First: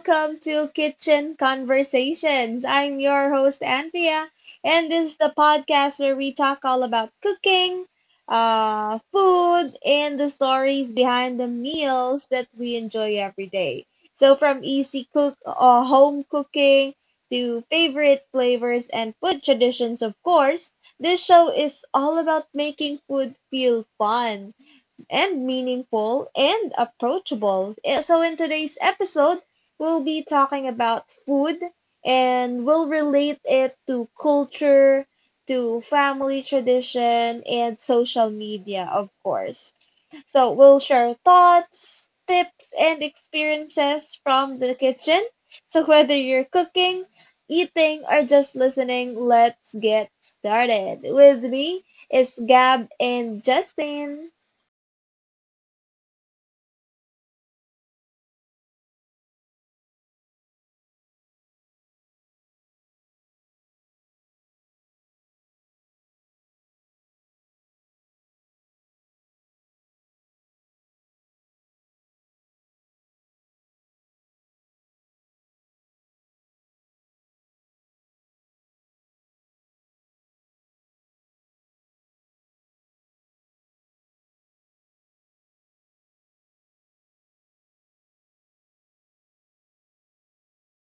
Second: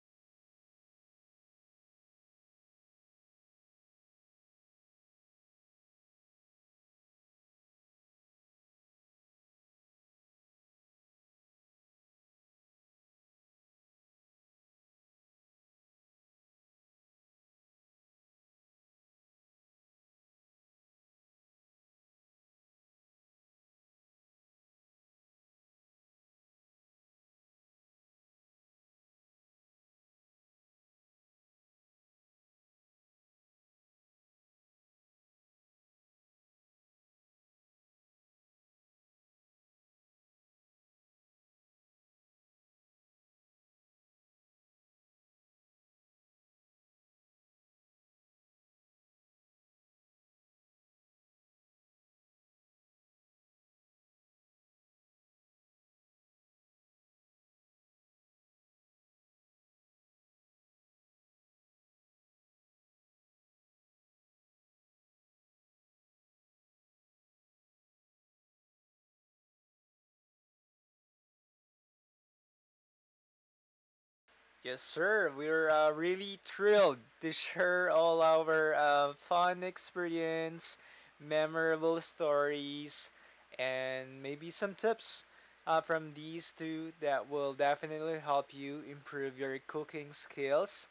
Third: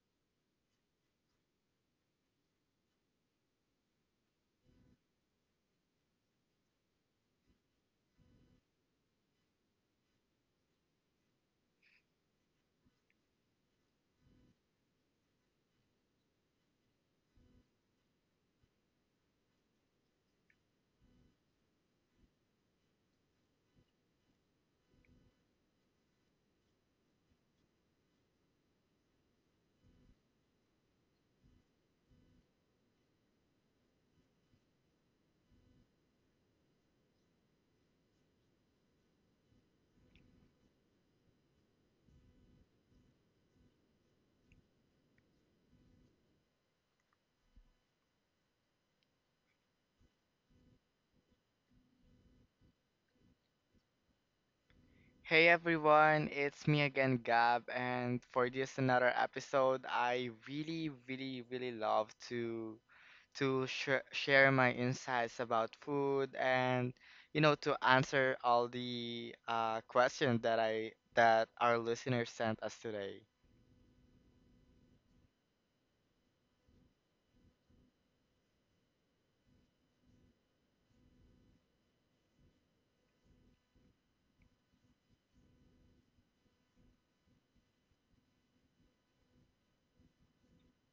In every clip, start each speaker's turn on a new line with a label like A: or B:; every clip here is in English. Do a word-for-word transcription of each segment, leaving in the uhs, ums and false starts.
A: welcome to Kitchen Conversations. I'm your host, Anthea, and this is the podcast where we talk all about cooking, uh, food, and the stories behind the meals that we enjoy every day. So, from easy cook, uh, home cooking to favorite flavors and food traditions, of course, this show is all about making food feel fun and meaningful and approachable. Eh, So, in today's episode, we'll be talking about food and we'll relate it to culture, to family tradition, and social media, of course. So, we'll share thoughts, tips, and experiences from the kitchen. So, whether you're cooking, eating, or just listening, let's get started. With me is Gab and Justin.
B: Hey everyone, it's me again, Gab, and for this another episode, I really, really, really love to to sh- share my insights about food and you know to answer all the uh, questions that I that our listeners sent us today.
C: Yes, sir. We're uh, really thrilled to share all our uh, fun experience, memorable stories, and maybe some tips uh, from these two that will definitely help you improve your cooking skills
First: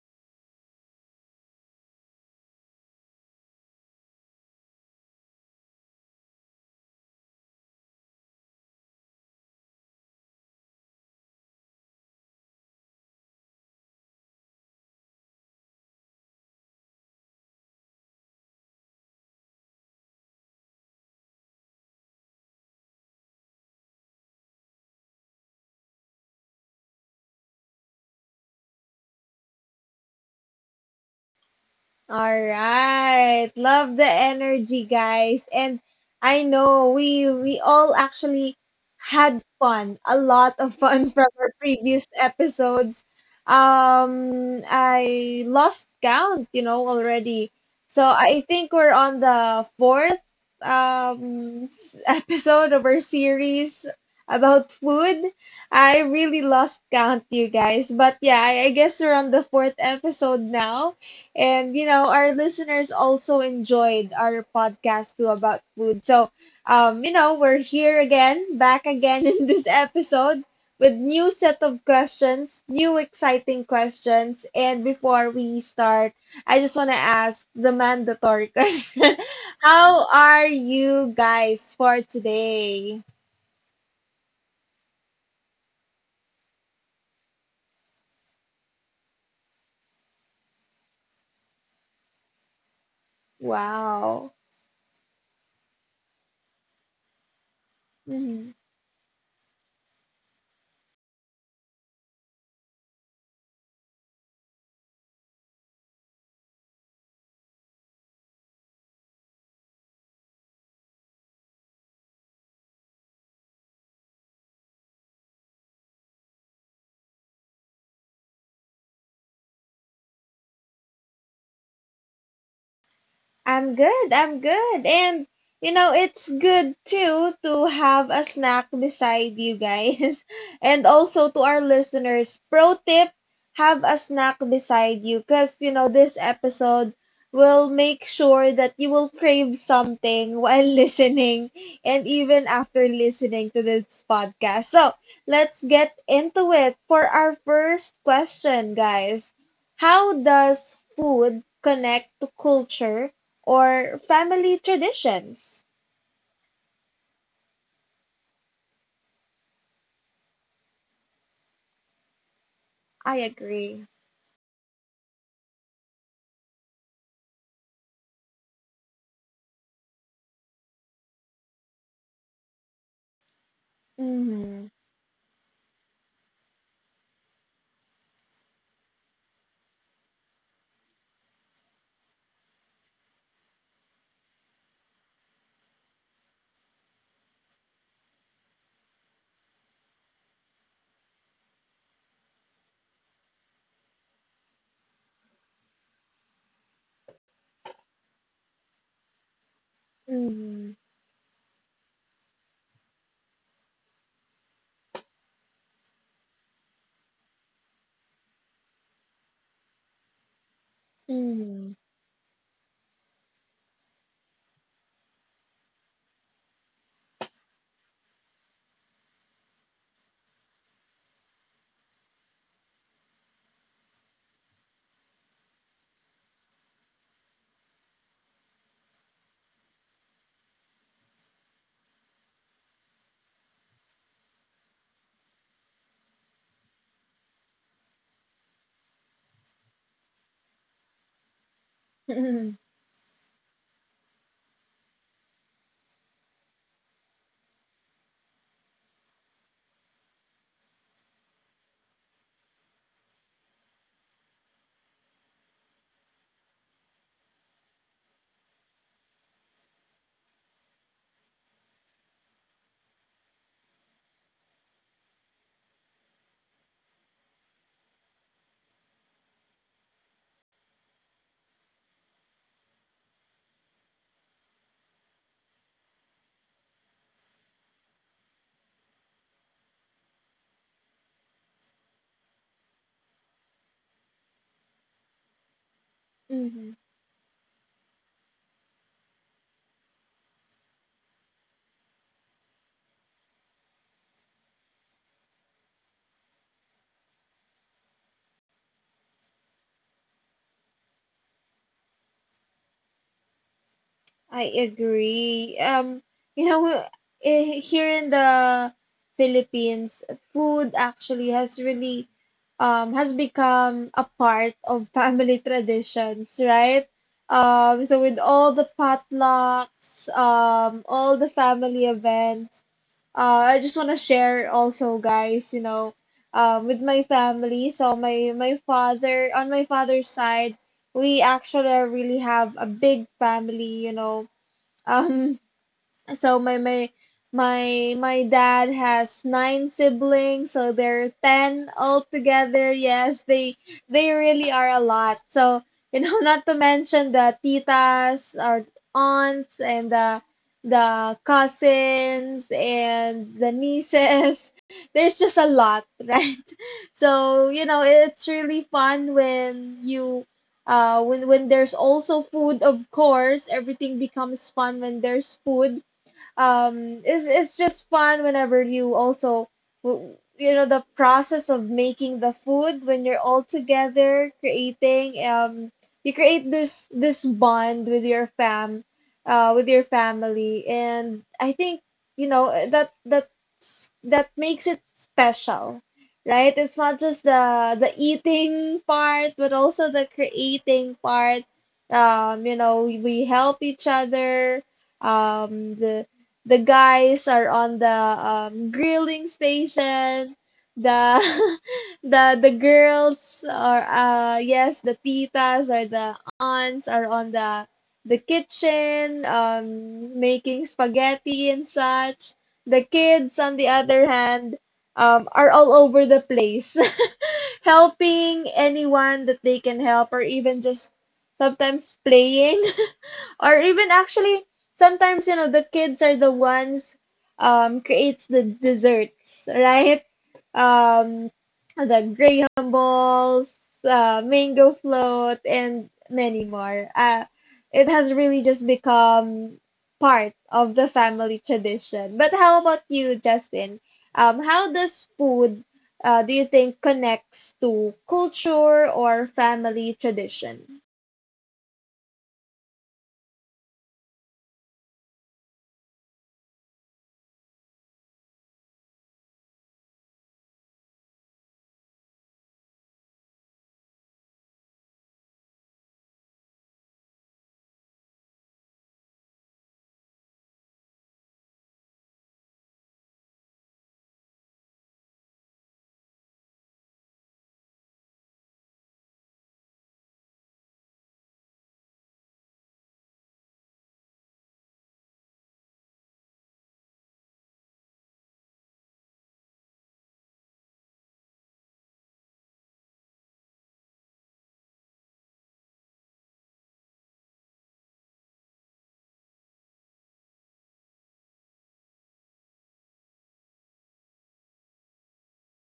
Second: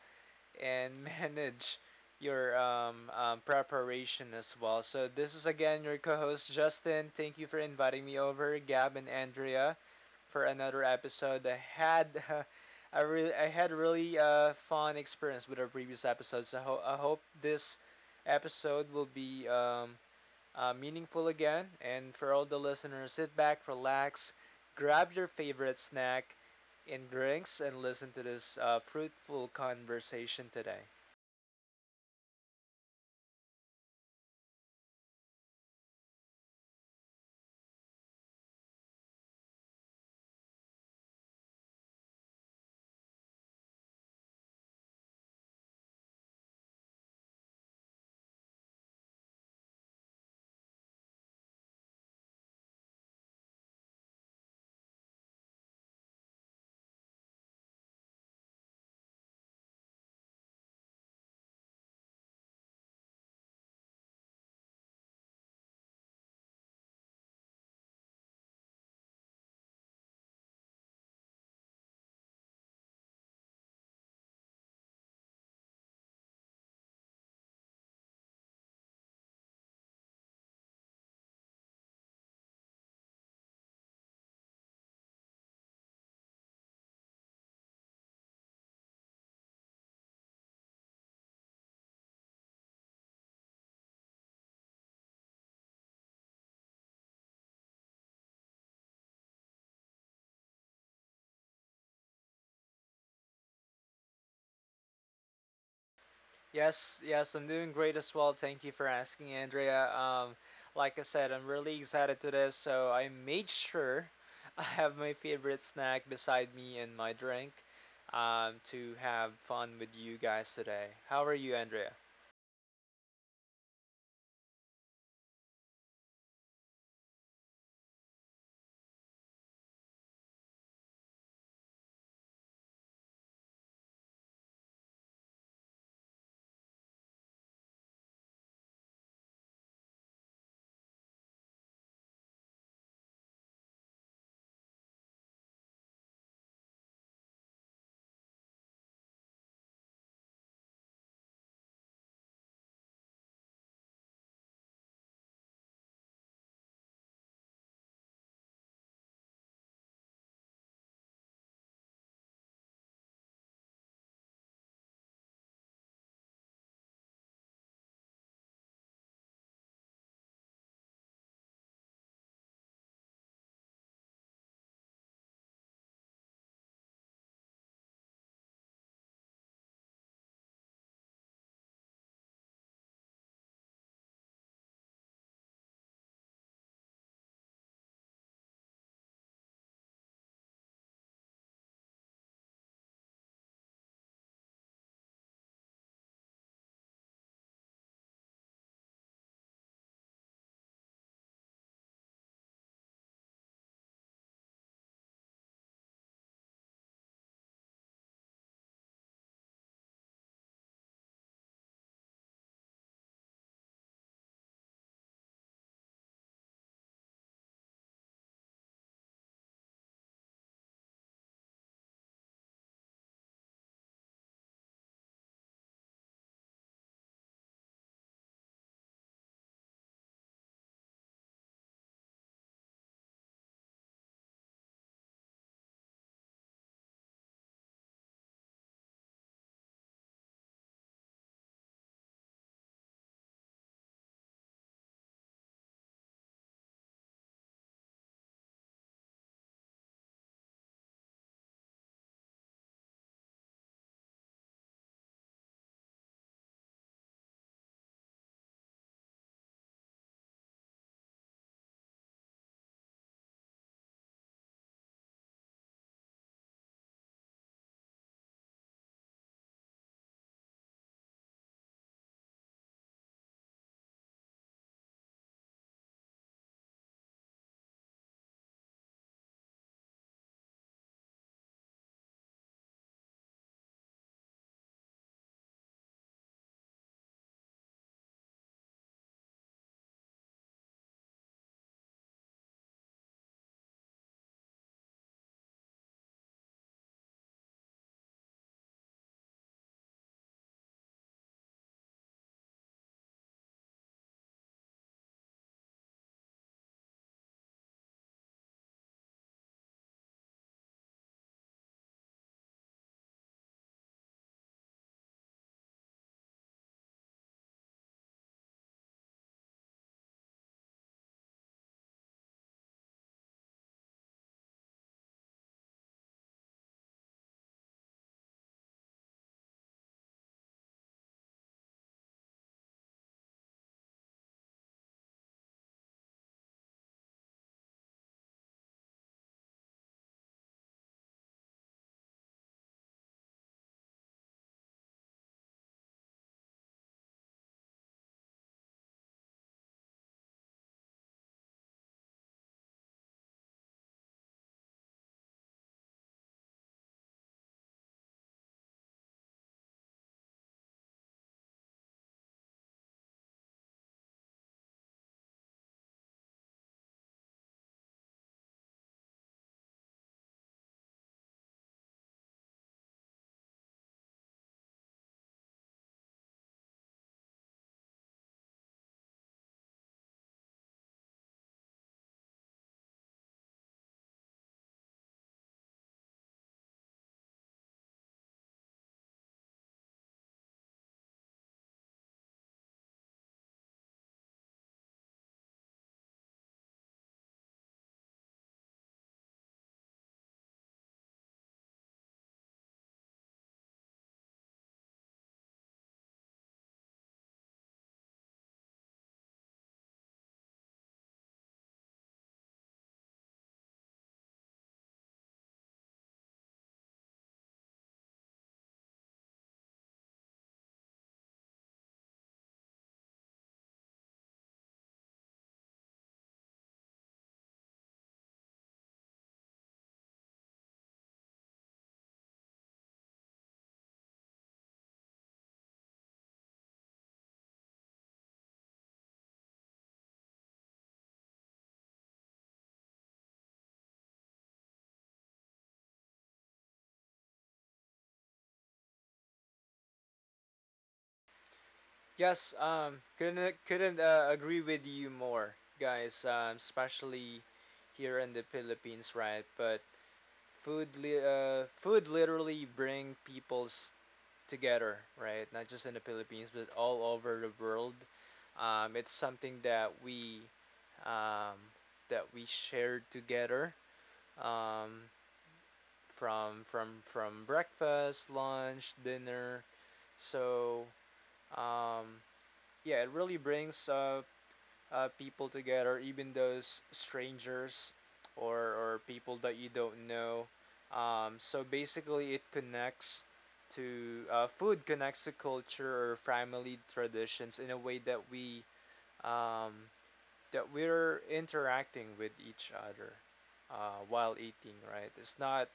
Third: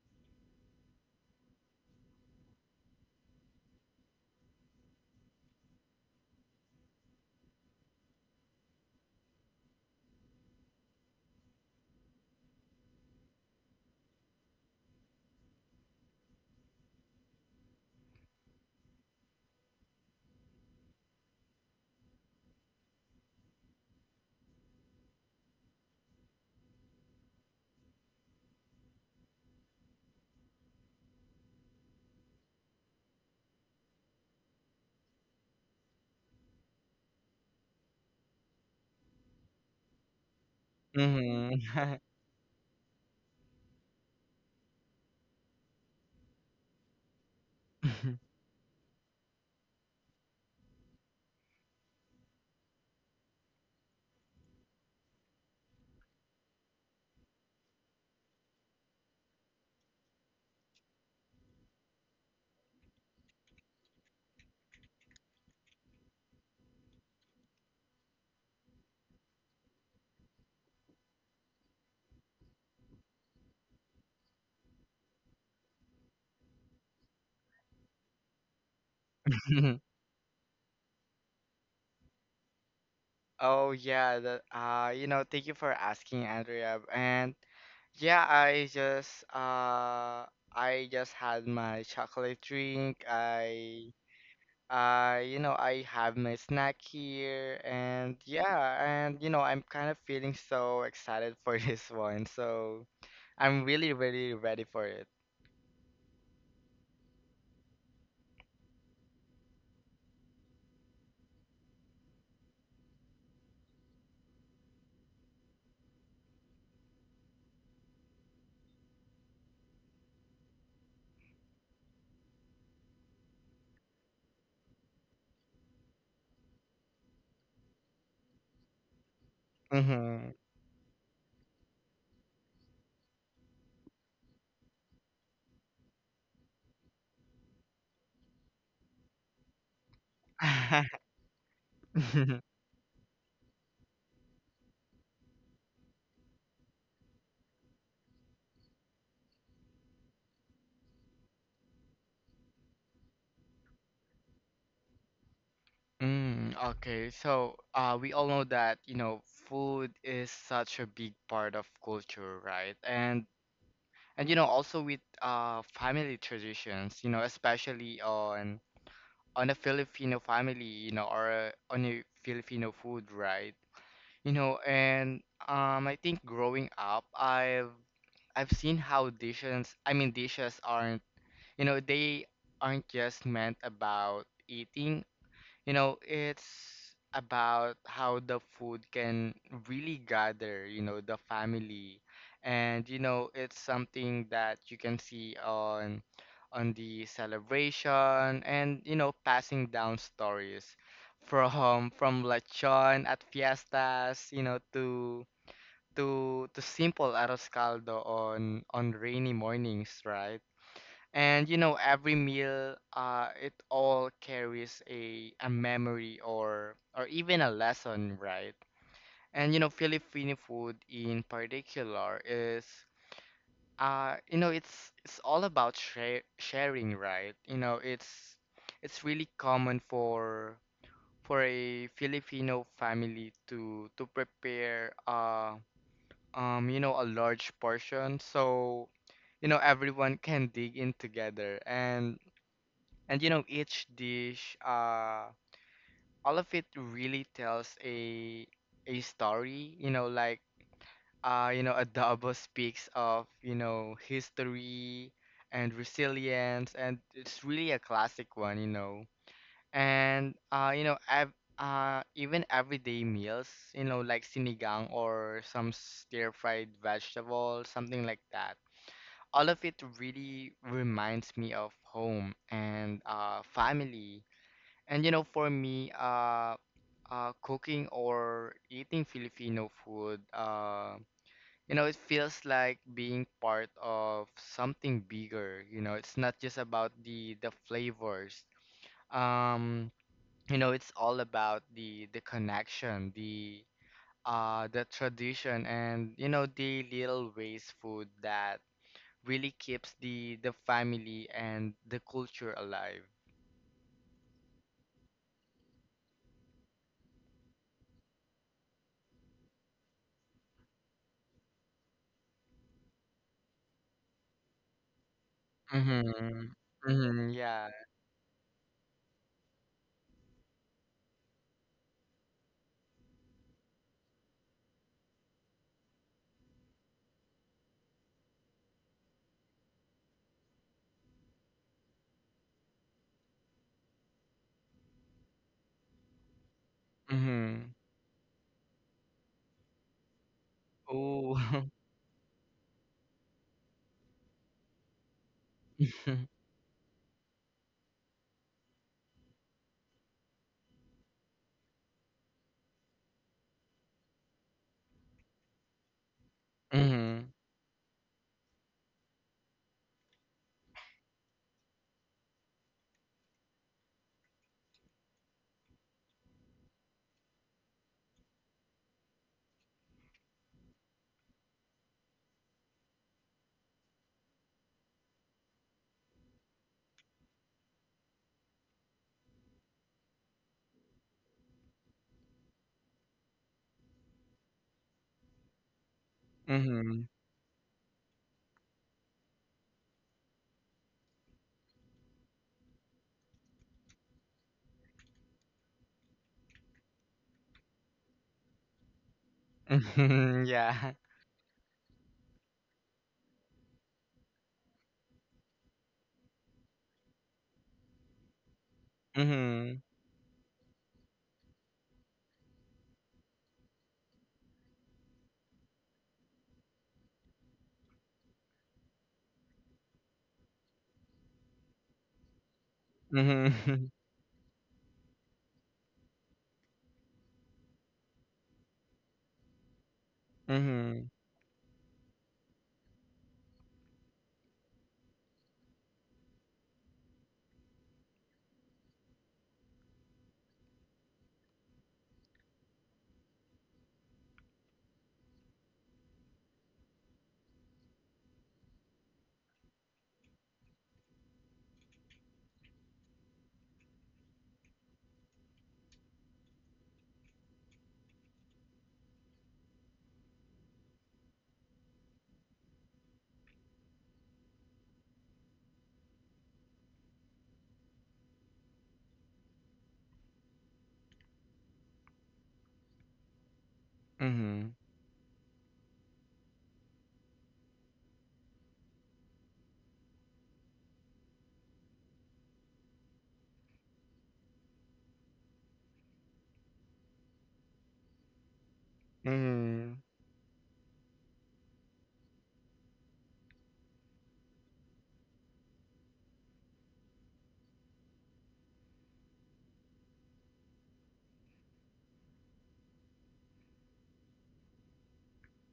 C: and manage your um, um, preparation as well. So, this is again your co host, Justin. Thank you for inviting me over, Gab and Andrea for another episode. I had uh, I really I had really uh, fun experience with our previous episodes. I, ho- I hope this episode will be um, uh, meaningful again. And for all the listeners, sit back, relax, grab your favorite snack and drinks, and listen to this uh, fruitful conversation today.
A: All right. Love the energy, guys. And I know we we all actually had fun, a lot of fun from our
B: Mm-hmm.
A: previous episodes. Um, I lost count, you know, already. So I think we're on the fourth um s- episode of our series about food. I really lost count, you guys. But yeah, I, I guess we're on the fourth episode now. And, you know, our listeners also enjoyed our podcast too about food. So, um, you know, we're here again, back again in this episode with new set of questions, new exciting questions. And before we start, I just want to ask the mandatory question. How are you guys for today?
B: Oh yeah, that uh you know, thank you for asking, Andrea. And yeah, I just uh I just had my chocolate drink. I
A: Wow.
B: uh you know, I have my snack here and
A: Mm-hmm.
B: yeah, and you know, I'm kind of feeling so excited for this one. So I'm really, really ready for it.
C: Yes, yes, I'm doing great as well. Thank you for asking, Andrea. Um, like I said, I'm really excited to this, so I made sure I have my favorite snack beside me and my drink um, to have fun with you guys today. How are you, Andrea?
A: I'm good, I'm good. And you know, it's good too to have a snack beside you guys.
B: Mm-hmm.
A: And also to our listeners, pro tip, have a snack beside you cuz you know, this episode will make sure that you will crave something while listening and even after listening to this podcast. So, let's get into it for our first question, guys. How does food connect to culture or family traditions?
B: Mm, okay, so uh, we all know that you know food is such a big part of culture, right?
A: I
B: And
A: agree.
B: and you know also with uh family traditions, you know, especially on on a Filipino family, you know, or uh, on a Filipino food, right? You know,
A: Mm-hmm.
B: and um I think growing up, I've I've seen how dishes, I mean dishes aren't, you know, they aren't just meant about eating, you know, it's about how the food can really gather, you know, the family. And you know, it's something that you can see on on the celebration and you know, passing down stories
A: Mm-hmm.
B: from from lechon at fiestas, you know, to to to simple arroz caldo on on rainy mornings, right? And you
A: Mm-hmm.
B: know, every meal, uh, it all carries a a memory or or even a lesson, right? And you know, Filipino food in particular is, uh, you know, it's it's all about share, sharing, right? You know, it's it's really common for for a Filipino family to to prepare, uh, um, you know, a large portion, so you know everyone can dig in together and and you know, each dish, uh, all of it really tells a a story, you know, like uh, you know, adobo speaks of, you know, history and resilience and it's really a classic one, you know. And uh, you know, ev uh even everyday meals, you know, like sinigang or some stir-fried vegetable, something like that. All of it really reminds me of home and uh family and you know, for me, uh, uh, cooking or eating Filipino food, uh, you know, it feels like being part of something bigger. You know, it's not just
A: Mm-hmm.
B: about the the flavors. Um, you know, it's all about the the connection, the uh, the tradition, and you know, the little ways food that really keeps the the family and the culture alive.
A: I agree. Um, you know, eh, here in the Philippines, food actually has really um has become a part of family traditions,
B: Mm-hmm.
A: right?
B: Mm-hmm. Yeah.
A: Um, so with all the potlucks, um, all the family events, uh, I just want to share also, guys, you know, um, with my family. So my my father on my father's side, we actually really have a big family. You know um so my my
B: Mm-hmm.
A: my my dad has nine siblings, so there are
B: Ooh.
A: ten altogether. Yes, they they really are a lot. So you know, not to mention the titas, our aunts, and the the cousins and the nieces. There's just a lot, right?
B: Mhm.
A: So you know, it's really fun when you. Uh, when when there's also food, of course, everything becomes fun when there's food um it's it's just fun whenever you also w- you know the process of making the food when you're all together creating um You create this this bond with your fam uh with your family, and I think, you know eh, that that that makes it special, right.
B: Mhm.
A: It's not
B: Mhm.
A: just the the eating part but also the creating part. Um you know we, we help each other. Um the the guys are on the um, grilling station.
B: Yeah.
A: The the the girls are uh yes the titas or the aunts are on the the kitchen,
B: Mhm.
A: um making spaghetti and such. The kids on the other hand, um are all over the place, helping anyone that they can help or even just sometimes playing. Or
B: Mhm.
A: even actually sometimes you know the kids are the ones um creates the desserts, right.
B: Mhm.
A: um the graham balls, uh, mango float, and many more. Uh it has really just become part of the family tradition. But how about you, Justin, um how does food, uh, do you think, connects to culture or family tradition?
C: Yes, um, couldn't uh, couldn't uh, agree with you more, guys. Um, especially here in the Philippines, right? But food, li- uh, food literally bring people's together, right? Not just in the Philippines, but all over the world. Um, it's something that we um, that we shared together
B: Mhm.
C: um, from from from breakfast, lunch, dinner. So um, yeah, it really brings uh, uh, people together, even those strangers or, or people that you
B: Mhm.
C: don't know. Um, so basically, it connects to uh, food connects to culture or family traditions in a way that we um, that we're interacting with each other uh, while eating. Right? It's not.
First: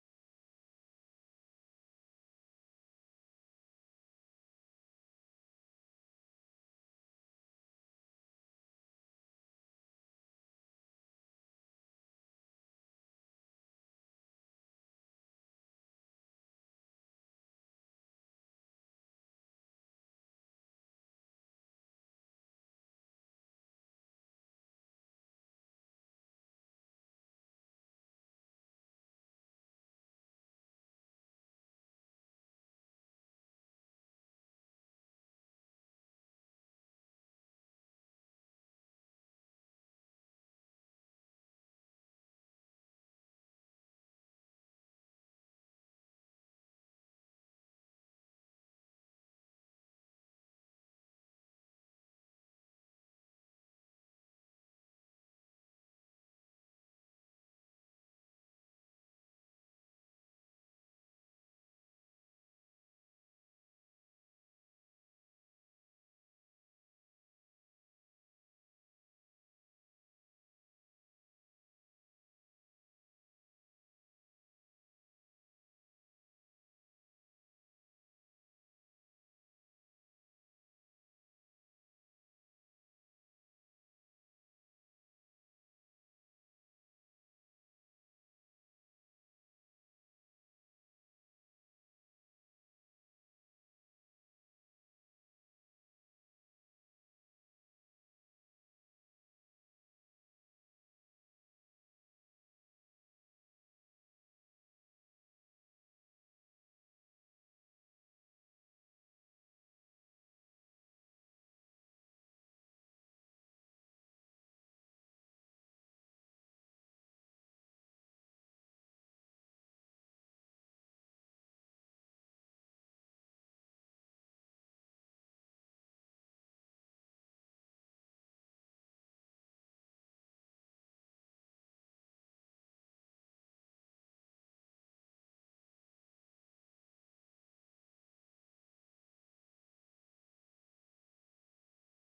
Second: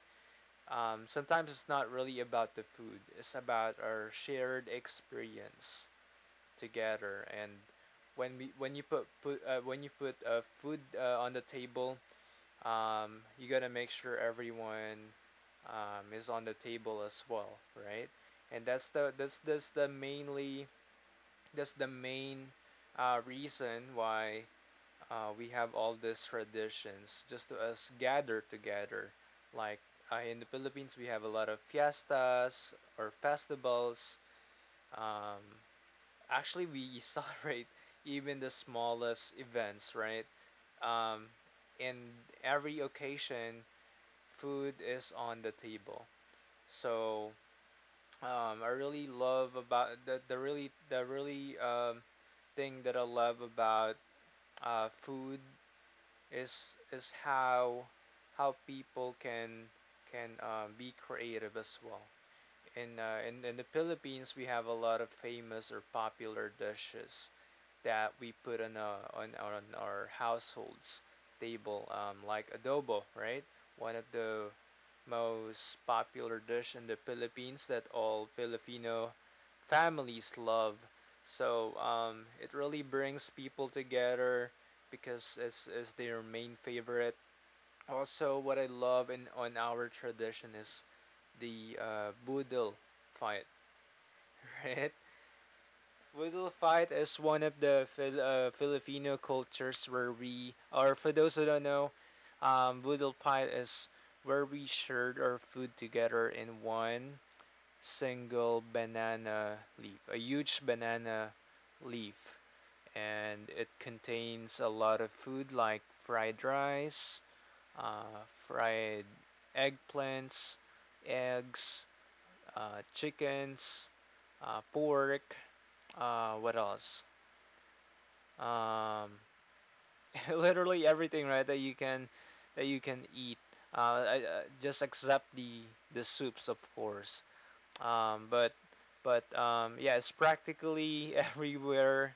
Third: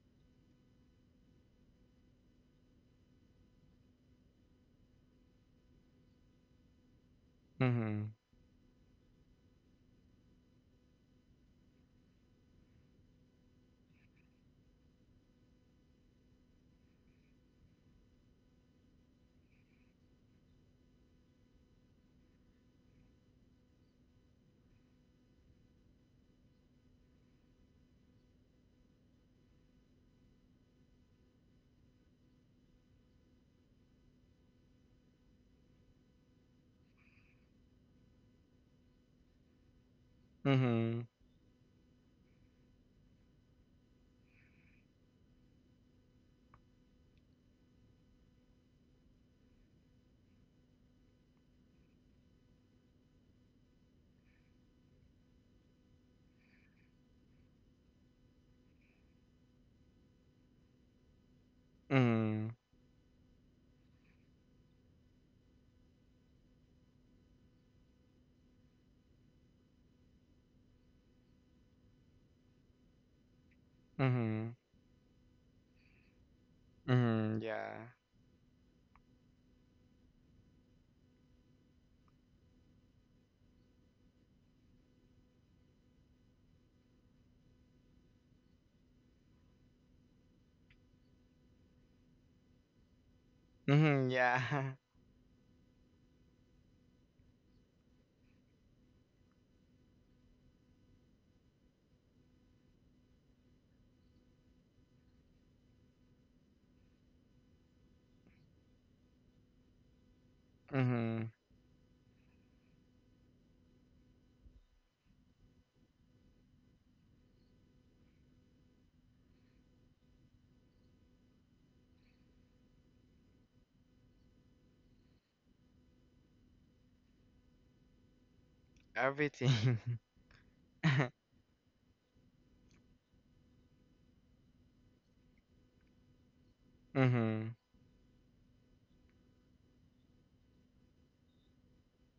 C: Um, sometimes it's not really about the food. It's about our shared experience together and
B: Mhm.
C: when we when you put put uh, when you put uh, food uh, on the table, um, you gotta make sure everyone um, is on the table as well, right? And that's the that's that's the mainly that's the main uh, reason why uh, we have all these traditions just to us gather together, like, uh, in the Philippines we have a lot of fiestas or festivals. um, Actually, we celebrate even the smallest events, right?
B: Mhm.
C: Um, in every occasion, food is on the table. So um, I really love about the, the really the really um, thing that I love about uh, food is is how how people can can um, be creative as well
B: Mhm.
C: in, uh, in in the Philippines we have a lot of famous or popular dishes that we put on uh, on, our- on our households table, um, like adobo, right? One of the
B: Mhm.
C: most popular dish in the
B: Mhm.
C: Philippines
B: Yeah.
C: that all Filipino families love. So um, it really brings people together because it's, it's their main favorite. Also what I love in on our tradition is the uh, boodle fight.
B: Mhm. Yeah.
C: Right? Boodle fight is one of the Fil- uh, Filipino cultures where we, or for those who don't know, um, boodle fight is where we shared our food together in one single banana leaf, a huge
B: Mhm.
C: banana leaf. And it contains a lot of food like fried rice, uh, fried eggplants, eggs, uh, chickens, uh, pork, uh, what else? Um,
B: Everything.
C: literally everything, right? That you can, that you can eat. Uh, I, uh, just except the the soups, of course.
B: Mhm.
C: Um, but but um, yeah, it's practically everywhere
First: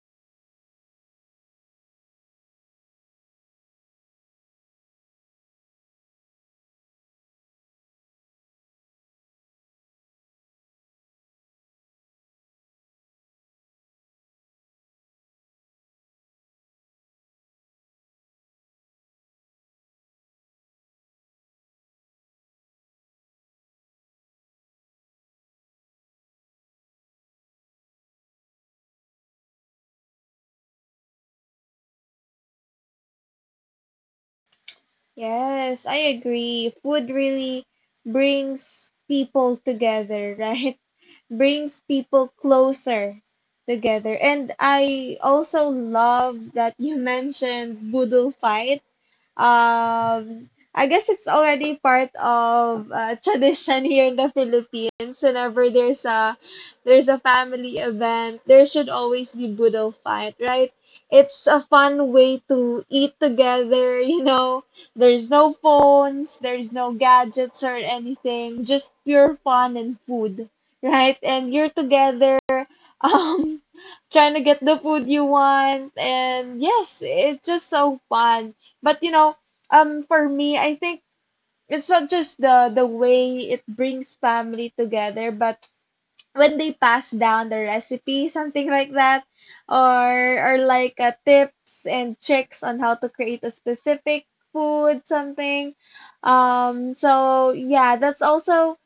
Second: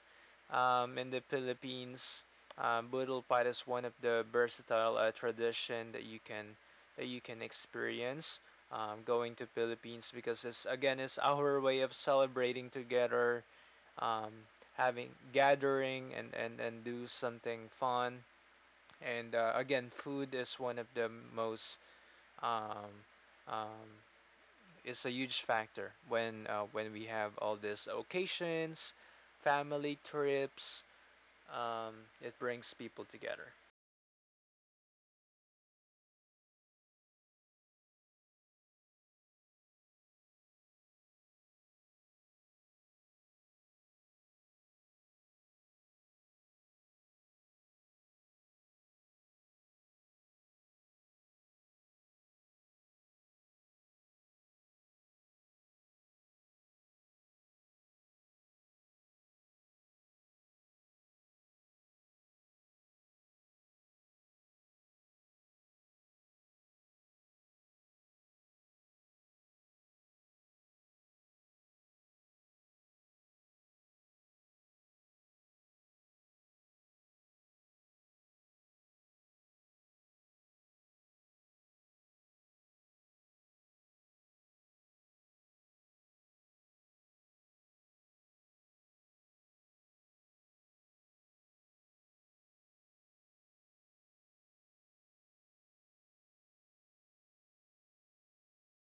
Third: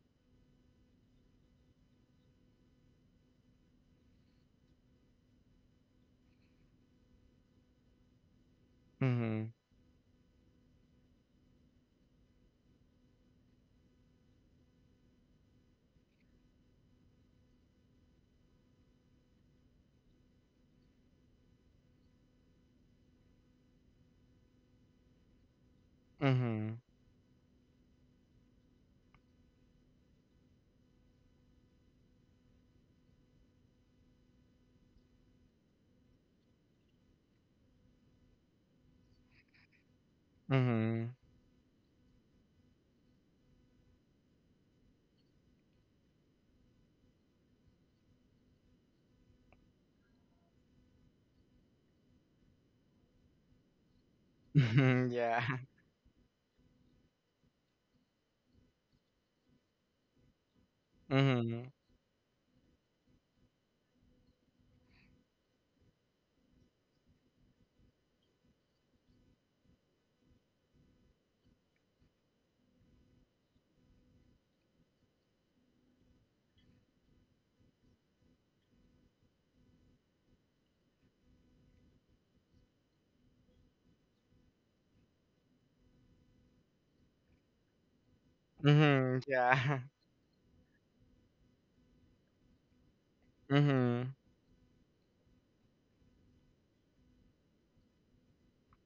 C: um, in the Philippines. Um, boodle pie is one of the versatile uh, tradition that you can that you can experience um, going to
B: Mhm.
C: Philippines because it's again it's our way of celebrating together, um, having gathering and, and, and do something fun. And uh, again, food is one of the most um, um, it's a huge factor when uh,
B: Mhm.
C: when we have all these occasions, family trips. Um, it brings people together.
A: Yes, I agree. Food really brings people together, right?
B: Mhm.
A: Brings people closer together. And I also love that you mentioned Boodle Fight. Um, I guess it's already part of uh, tradition here in the
B: Mhm.
A: Philippines.
B: Yeah.
A: Whenever there's a there's a family event, there should always be budol fight, right? It's a
B: Mhm.
A: fun way to eat together, you know. There's no phones, there's no gadgets or anything, just pure fun and food, right? And you're together, um, trying to get the food you want, and yes, it's just so fun. But you know, um, for me, I think it's not just the the way it brings family together, but when they pass down the recipe, something like
B: Mhm.
A: that,
B: Yeah.
A: or or like uh, tips and tricks on how to create a
B: Mhm.
A: specific food, something. Um, so yeah, that's also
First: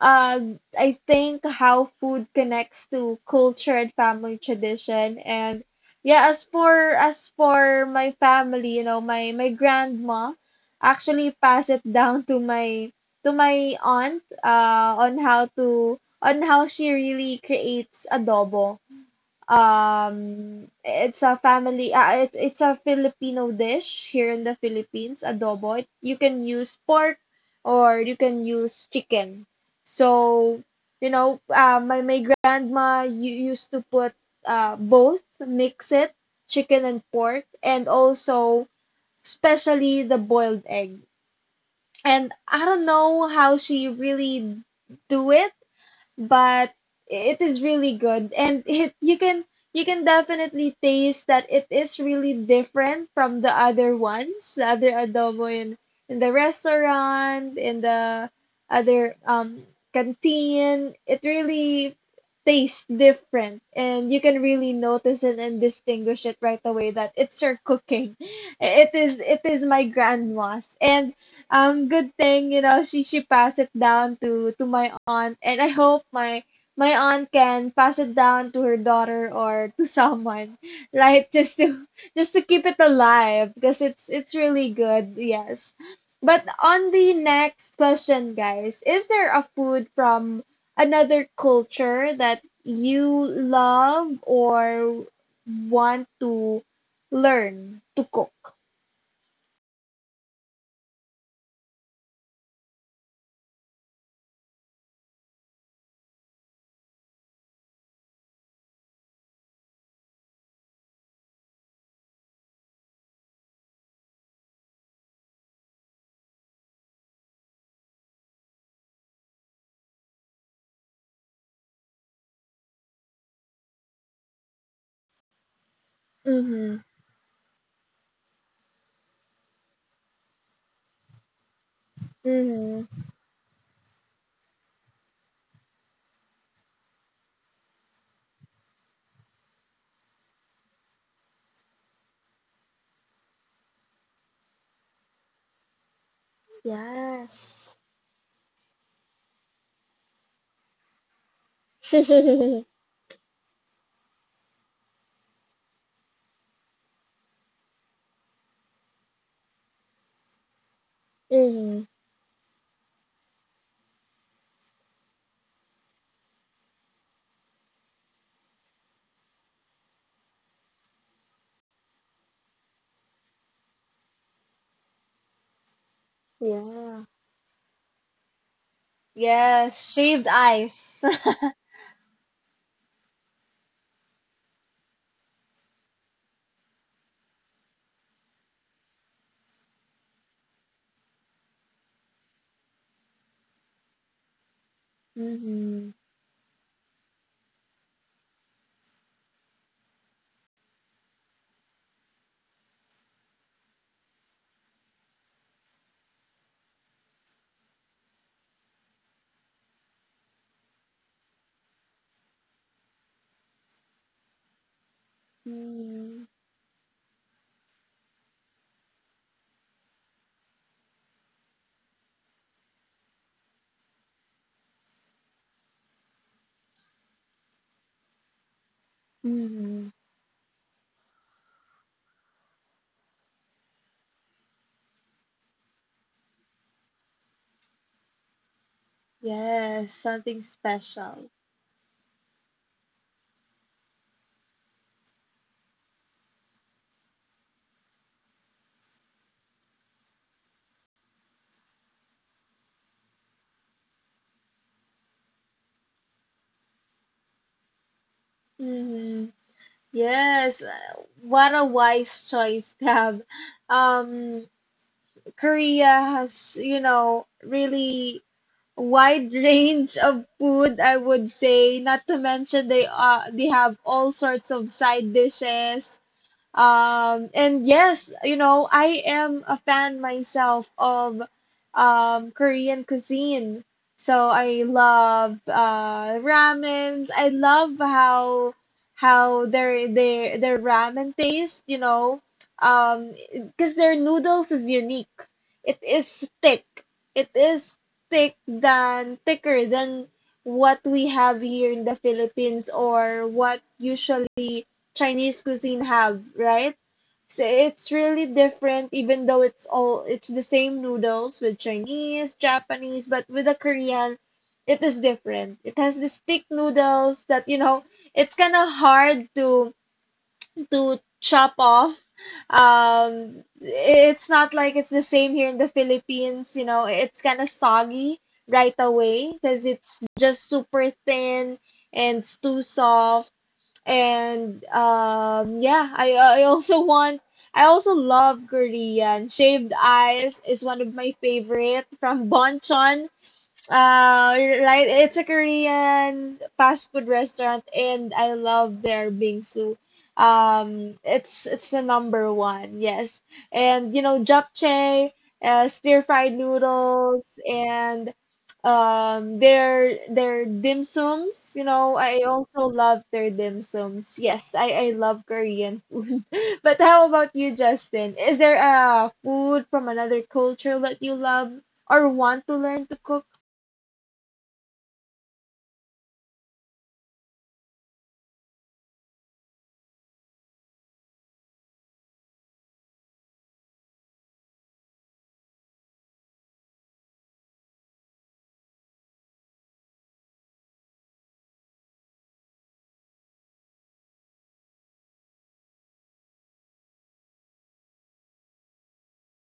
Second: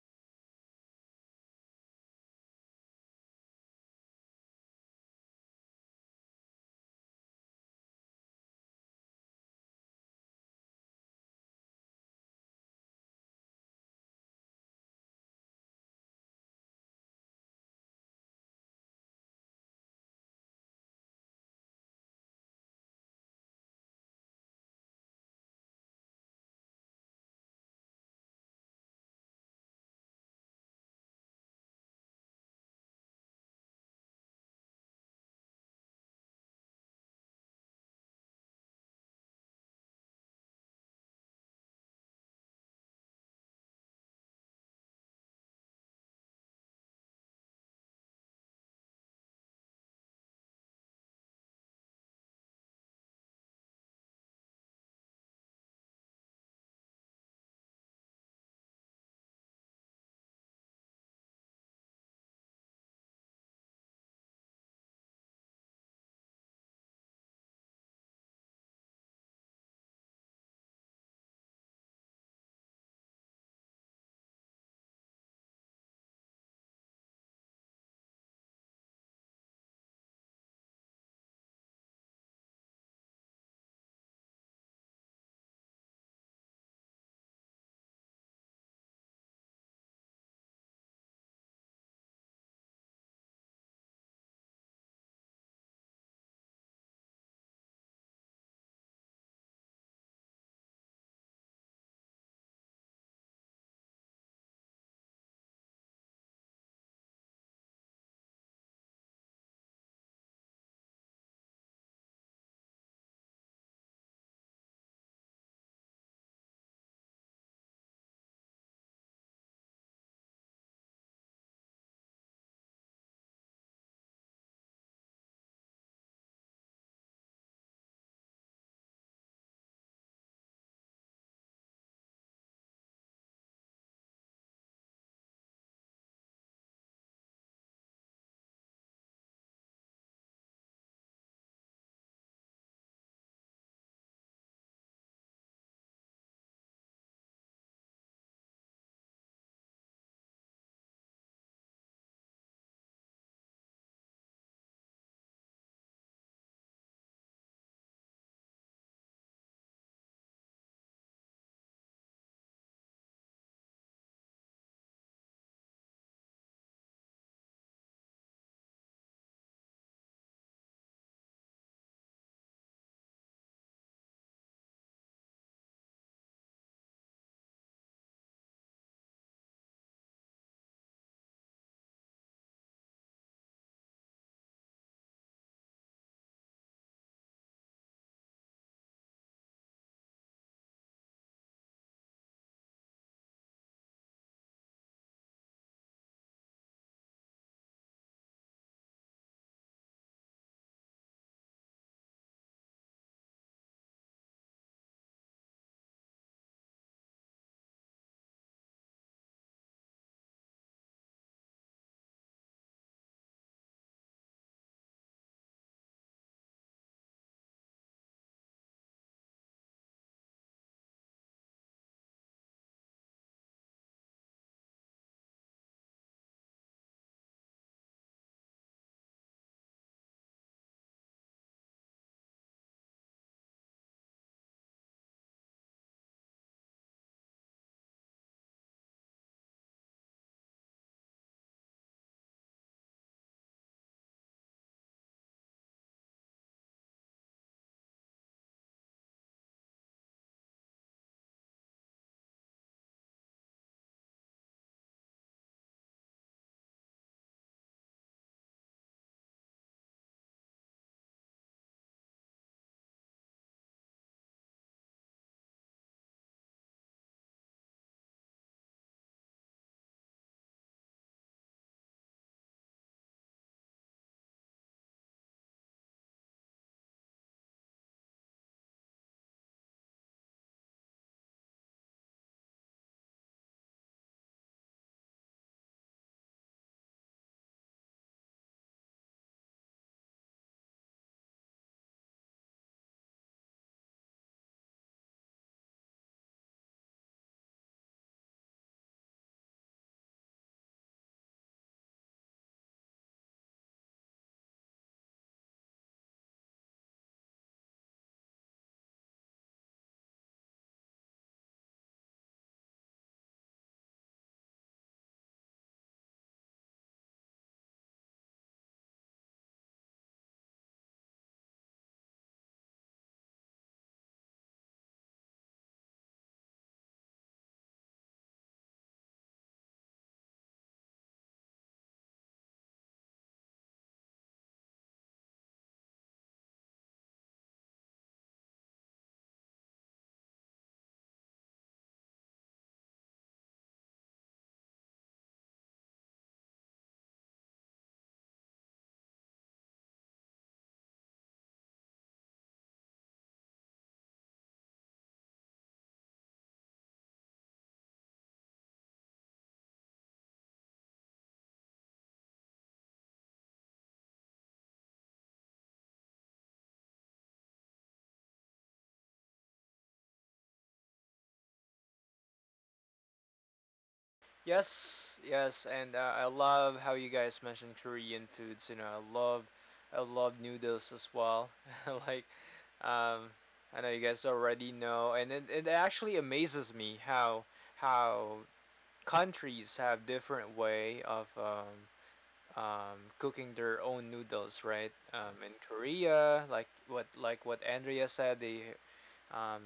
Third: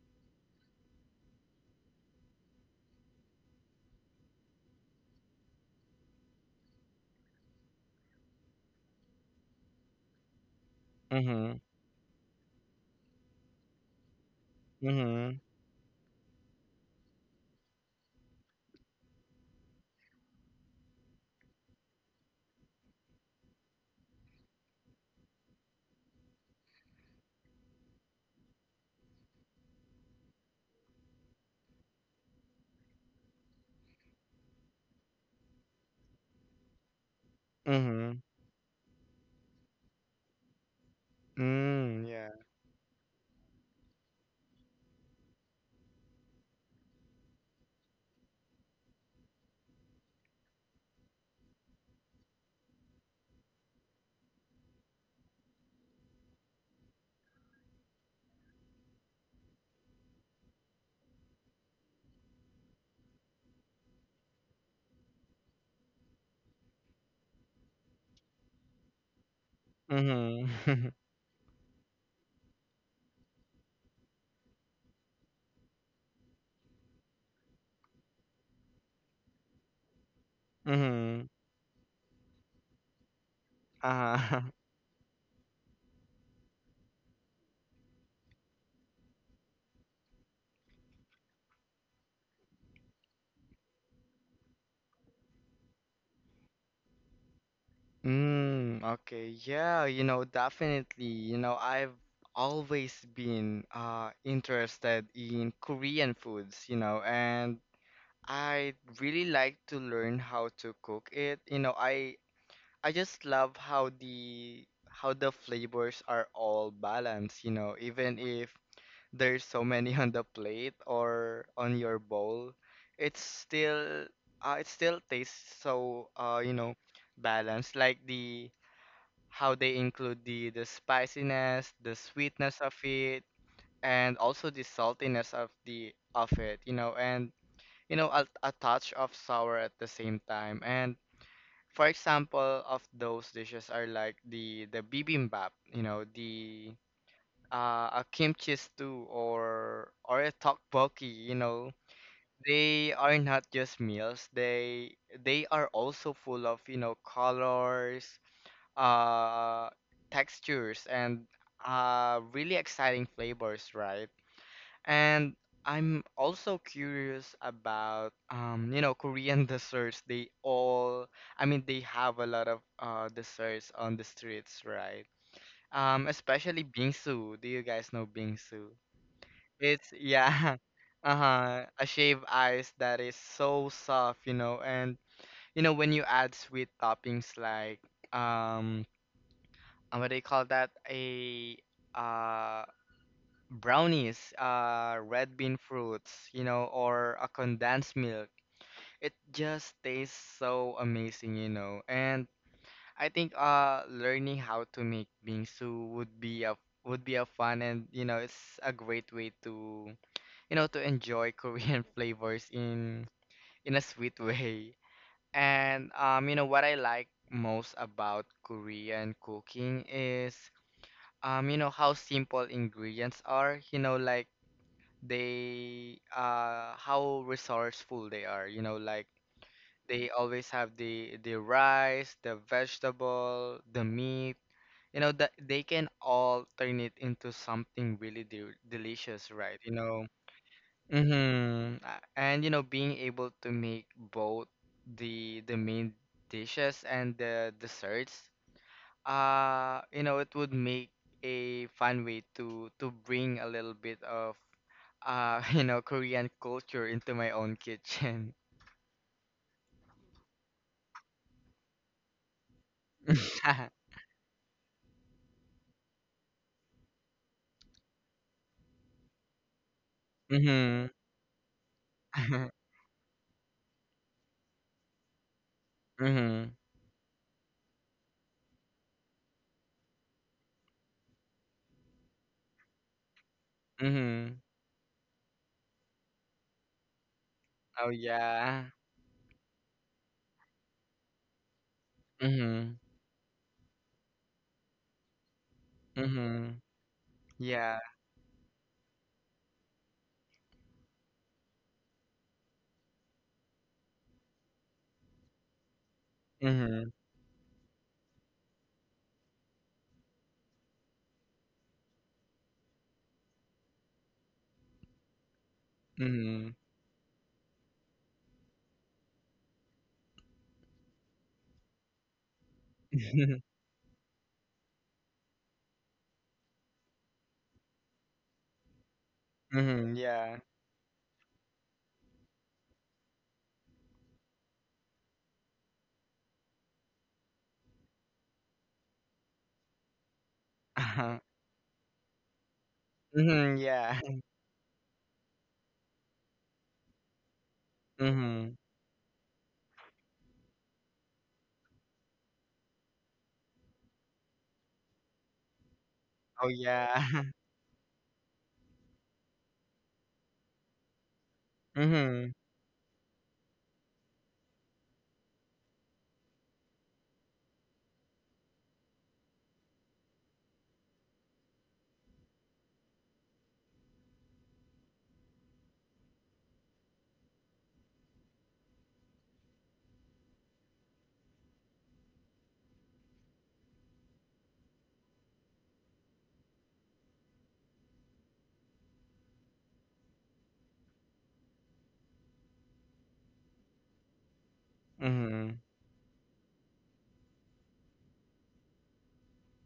A: uh, I think how food connects to culture and family tradition. And yeah, as for as for my family, you know, my my grandma actually
B: Mhm.
A: passed it down to my to my aunt, uh, on
B: Mhm.
A: how to on how she really creates adobo. Um, it's a family, uh, it, it's a Filipino dish here in the Philippines, adobo. It, you can use pork or you can use chicken. So, you know, uh, my, my grandma you, used to put uh, both, mix it, chicken and pork, and
B: Mhm.
A: also especially the boiled egg.
B: Mm.
A: And
B: Yeah.
A: I don't know how she really do it, but it is really good, and it you can you can definitely taste that it is really different from the other ones, the other adobo in in the restaurant, in the other um canteen. It really tastes different, and you can really notice it and distinguish it right away that it's her cooking. It is it is my grandma's,
B: Mhm.
A: and um, good thing, you know, she she passed it down to to my aunt, and I hope my my aunt can pass it down to her daughter or to someone, right?
B: Mhm.
A: Just to just to keep it alive because it's it's
B: Uh-huh.
A: really good. Yes. But on the next question, guys, is there a food from another culture that you love or want to learn to cook?
B: Mm, okay. Yeah, you know, definitely. You know, I've always been uh interested in Korean foods, you know, and I really like to learn how to cook it. You know, I I just love how the how the flavors are all balanced, you know, even if there's so many on the plate or on your bowl, it's still uh, it still tastes so uh, you know,
A: Mm-hmm.
B: balanced. Like the how they include the the spiciness, the sweetness of
A: Mm-hmm.
B: it, and also the saltiness of the of it. You know, and you know a, a touch of sour at the same time. And for example, of those dishes are like the the bibimbap. You know the
A: Yes.
B: uh, a kimchi stew or or a tteokbokki, you know,
A: Mm-hmm.
B: they are not just meals. They they are also full of, you know, colors, uh, textures, and uh, really exciting flavors, right? And I'm also curious about, um, you know, Korean desserts. They all, I mean, they have a lot of uh, desserts on the streets, right? Um, especially
A: Yeah.
B: bingsu. Do you guys know bingsu?
A: Yes,
B: It's
A: shaved
B: yeah,
A: ice.
B: uh-huh, a shaved ice that is so soft, you know, and you know when you add sweet toppings like um uh, what do you call that? A uh brownies, uh red bean
A: Mm-hmm.
B: fruits, you know, or a condensed milk. It just tastes so amazing, you know. And I think uh learning how to make bingsu would be a would be a fun and you know, it's a great way to you know, to enjoy Korean flavors in in a sweet way. And
A: Mm-hmm.
B: um, you know, what I like most about Korean cooking is um, you know, how simple ingredients are, you know, like they uh how resourceful they are, you know, like
A: Mm-hmm.
B: they always have the the rice, the vegetable, the meat, you know, that they can all turn it into something really de delicious, right? You
A: Yes,
B: know,
A: something special.
B: mm-hmm. And you know, being able to make both the the main dishes and the desserts, uh, you know, it would make a fun way to to bring a little bit of uh, you know, Korean culture into my own kitchen.
A: Mm-hmm. Yes, uh, what a wise choice, Gab. Um, Korea has, you know, really wide range of food,
B: Mm-hmm.
A: I would say, not to mention they uh they have all sorts of side dishes.
B: Mm-hmm.
A: Um, and yes, you know, I am a fan myself of um, Korean cuisine. So
B: Mm-hmm.
A: I love uh, ramens. I love
B: Oh
A: how
B: yeah.
A: how their their their ramen taste, you know,
B: Mm-hmm.
A: um, because their noodles is unique. It is
B: Mm-hmm.
A: thick. It
B: Yeah.
A: is thick than thicker than what we have here in the Philippines or what usually Chinese cuisine have, right?
B: Mm-hmm.
A: So it's really different, even though it's all it's the same noodles with Chinese, Japanese, but with the Korean, it is different. It has the
B: Mm-hmm.
A: stick noodles that you know it's kind of hard to to chop off. Um, it's not like it's the same here in the Philippines. You know, it's kind of soggy right away because
B: Mm-hmm.
A: it's
B: Yeah.
A: just super thin and it's too soft, and um, yeah, I I also want I also love Korean. Shaved Eyes is one of my
B: Uh-huh.
A: favorite from Bonchon.
B: Mm-hmm. Yeah.
A: Uh, right. It's a Korean fast food restaurant, and I
B: Mhm.
A: love their bingsu. Um, it's it's the number one, yes. And you know, japchae, uh, stir fried
B: Oh, yeah.
A: noodles, and um, their their dim sums. You know, I
B: Mhm.
A: also love their dim sums. Yes, I I love Korean food. But how about you, Justin? Is there a food from another culture that you love or want to learn to cook?
C: Yes, yes, and uh, I love how you guys mentioned Korean foods. You know, I love I love noodles as well. like Um, I know you guys already know, and it, it actually amazes me how how countries have different way of um, um, cooking their own noodles, right? Um, in
B: Mhm.
C: Korea, like what like what Andrea said, they um,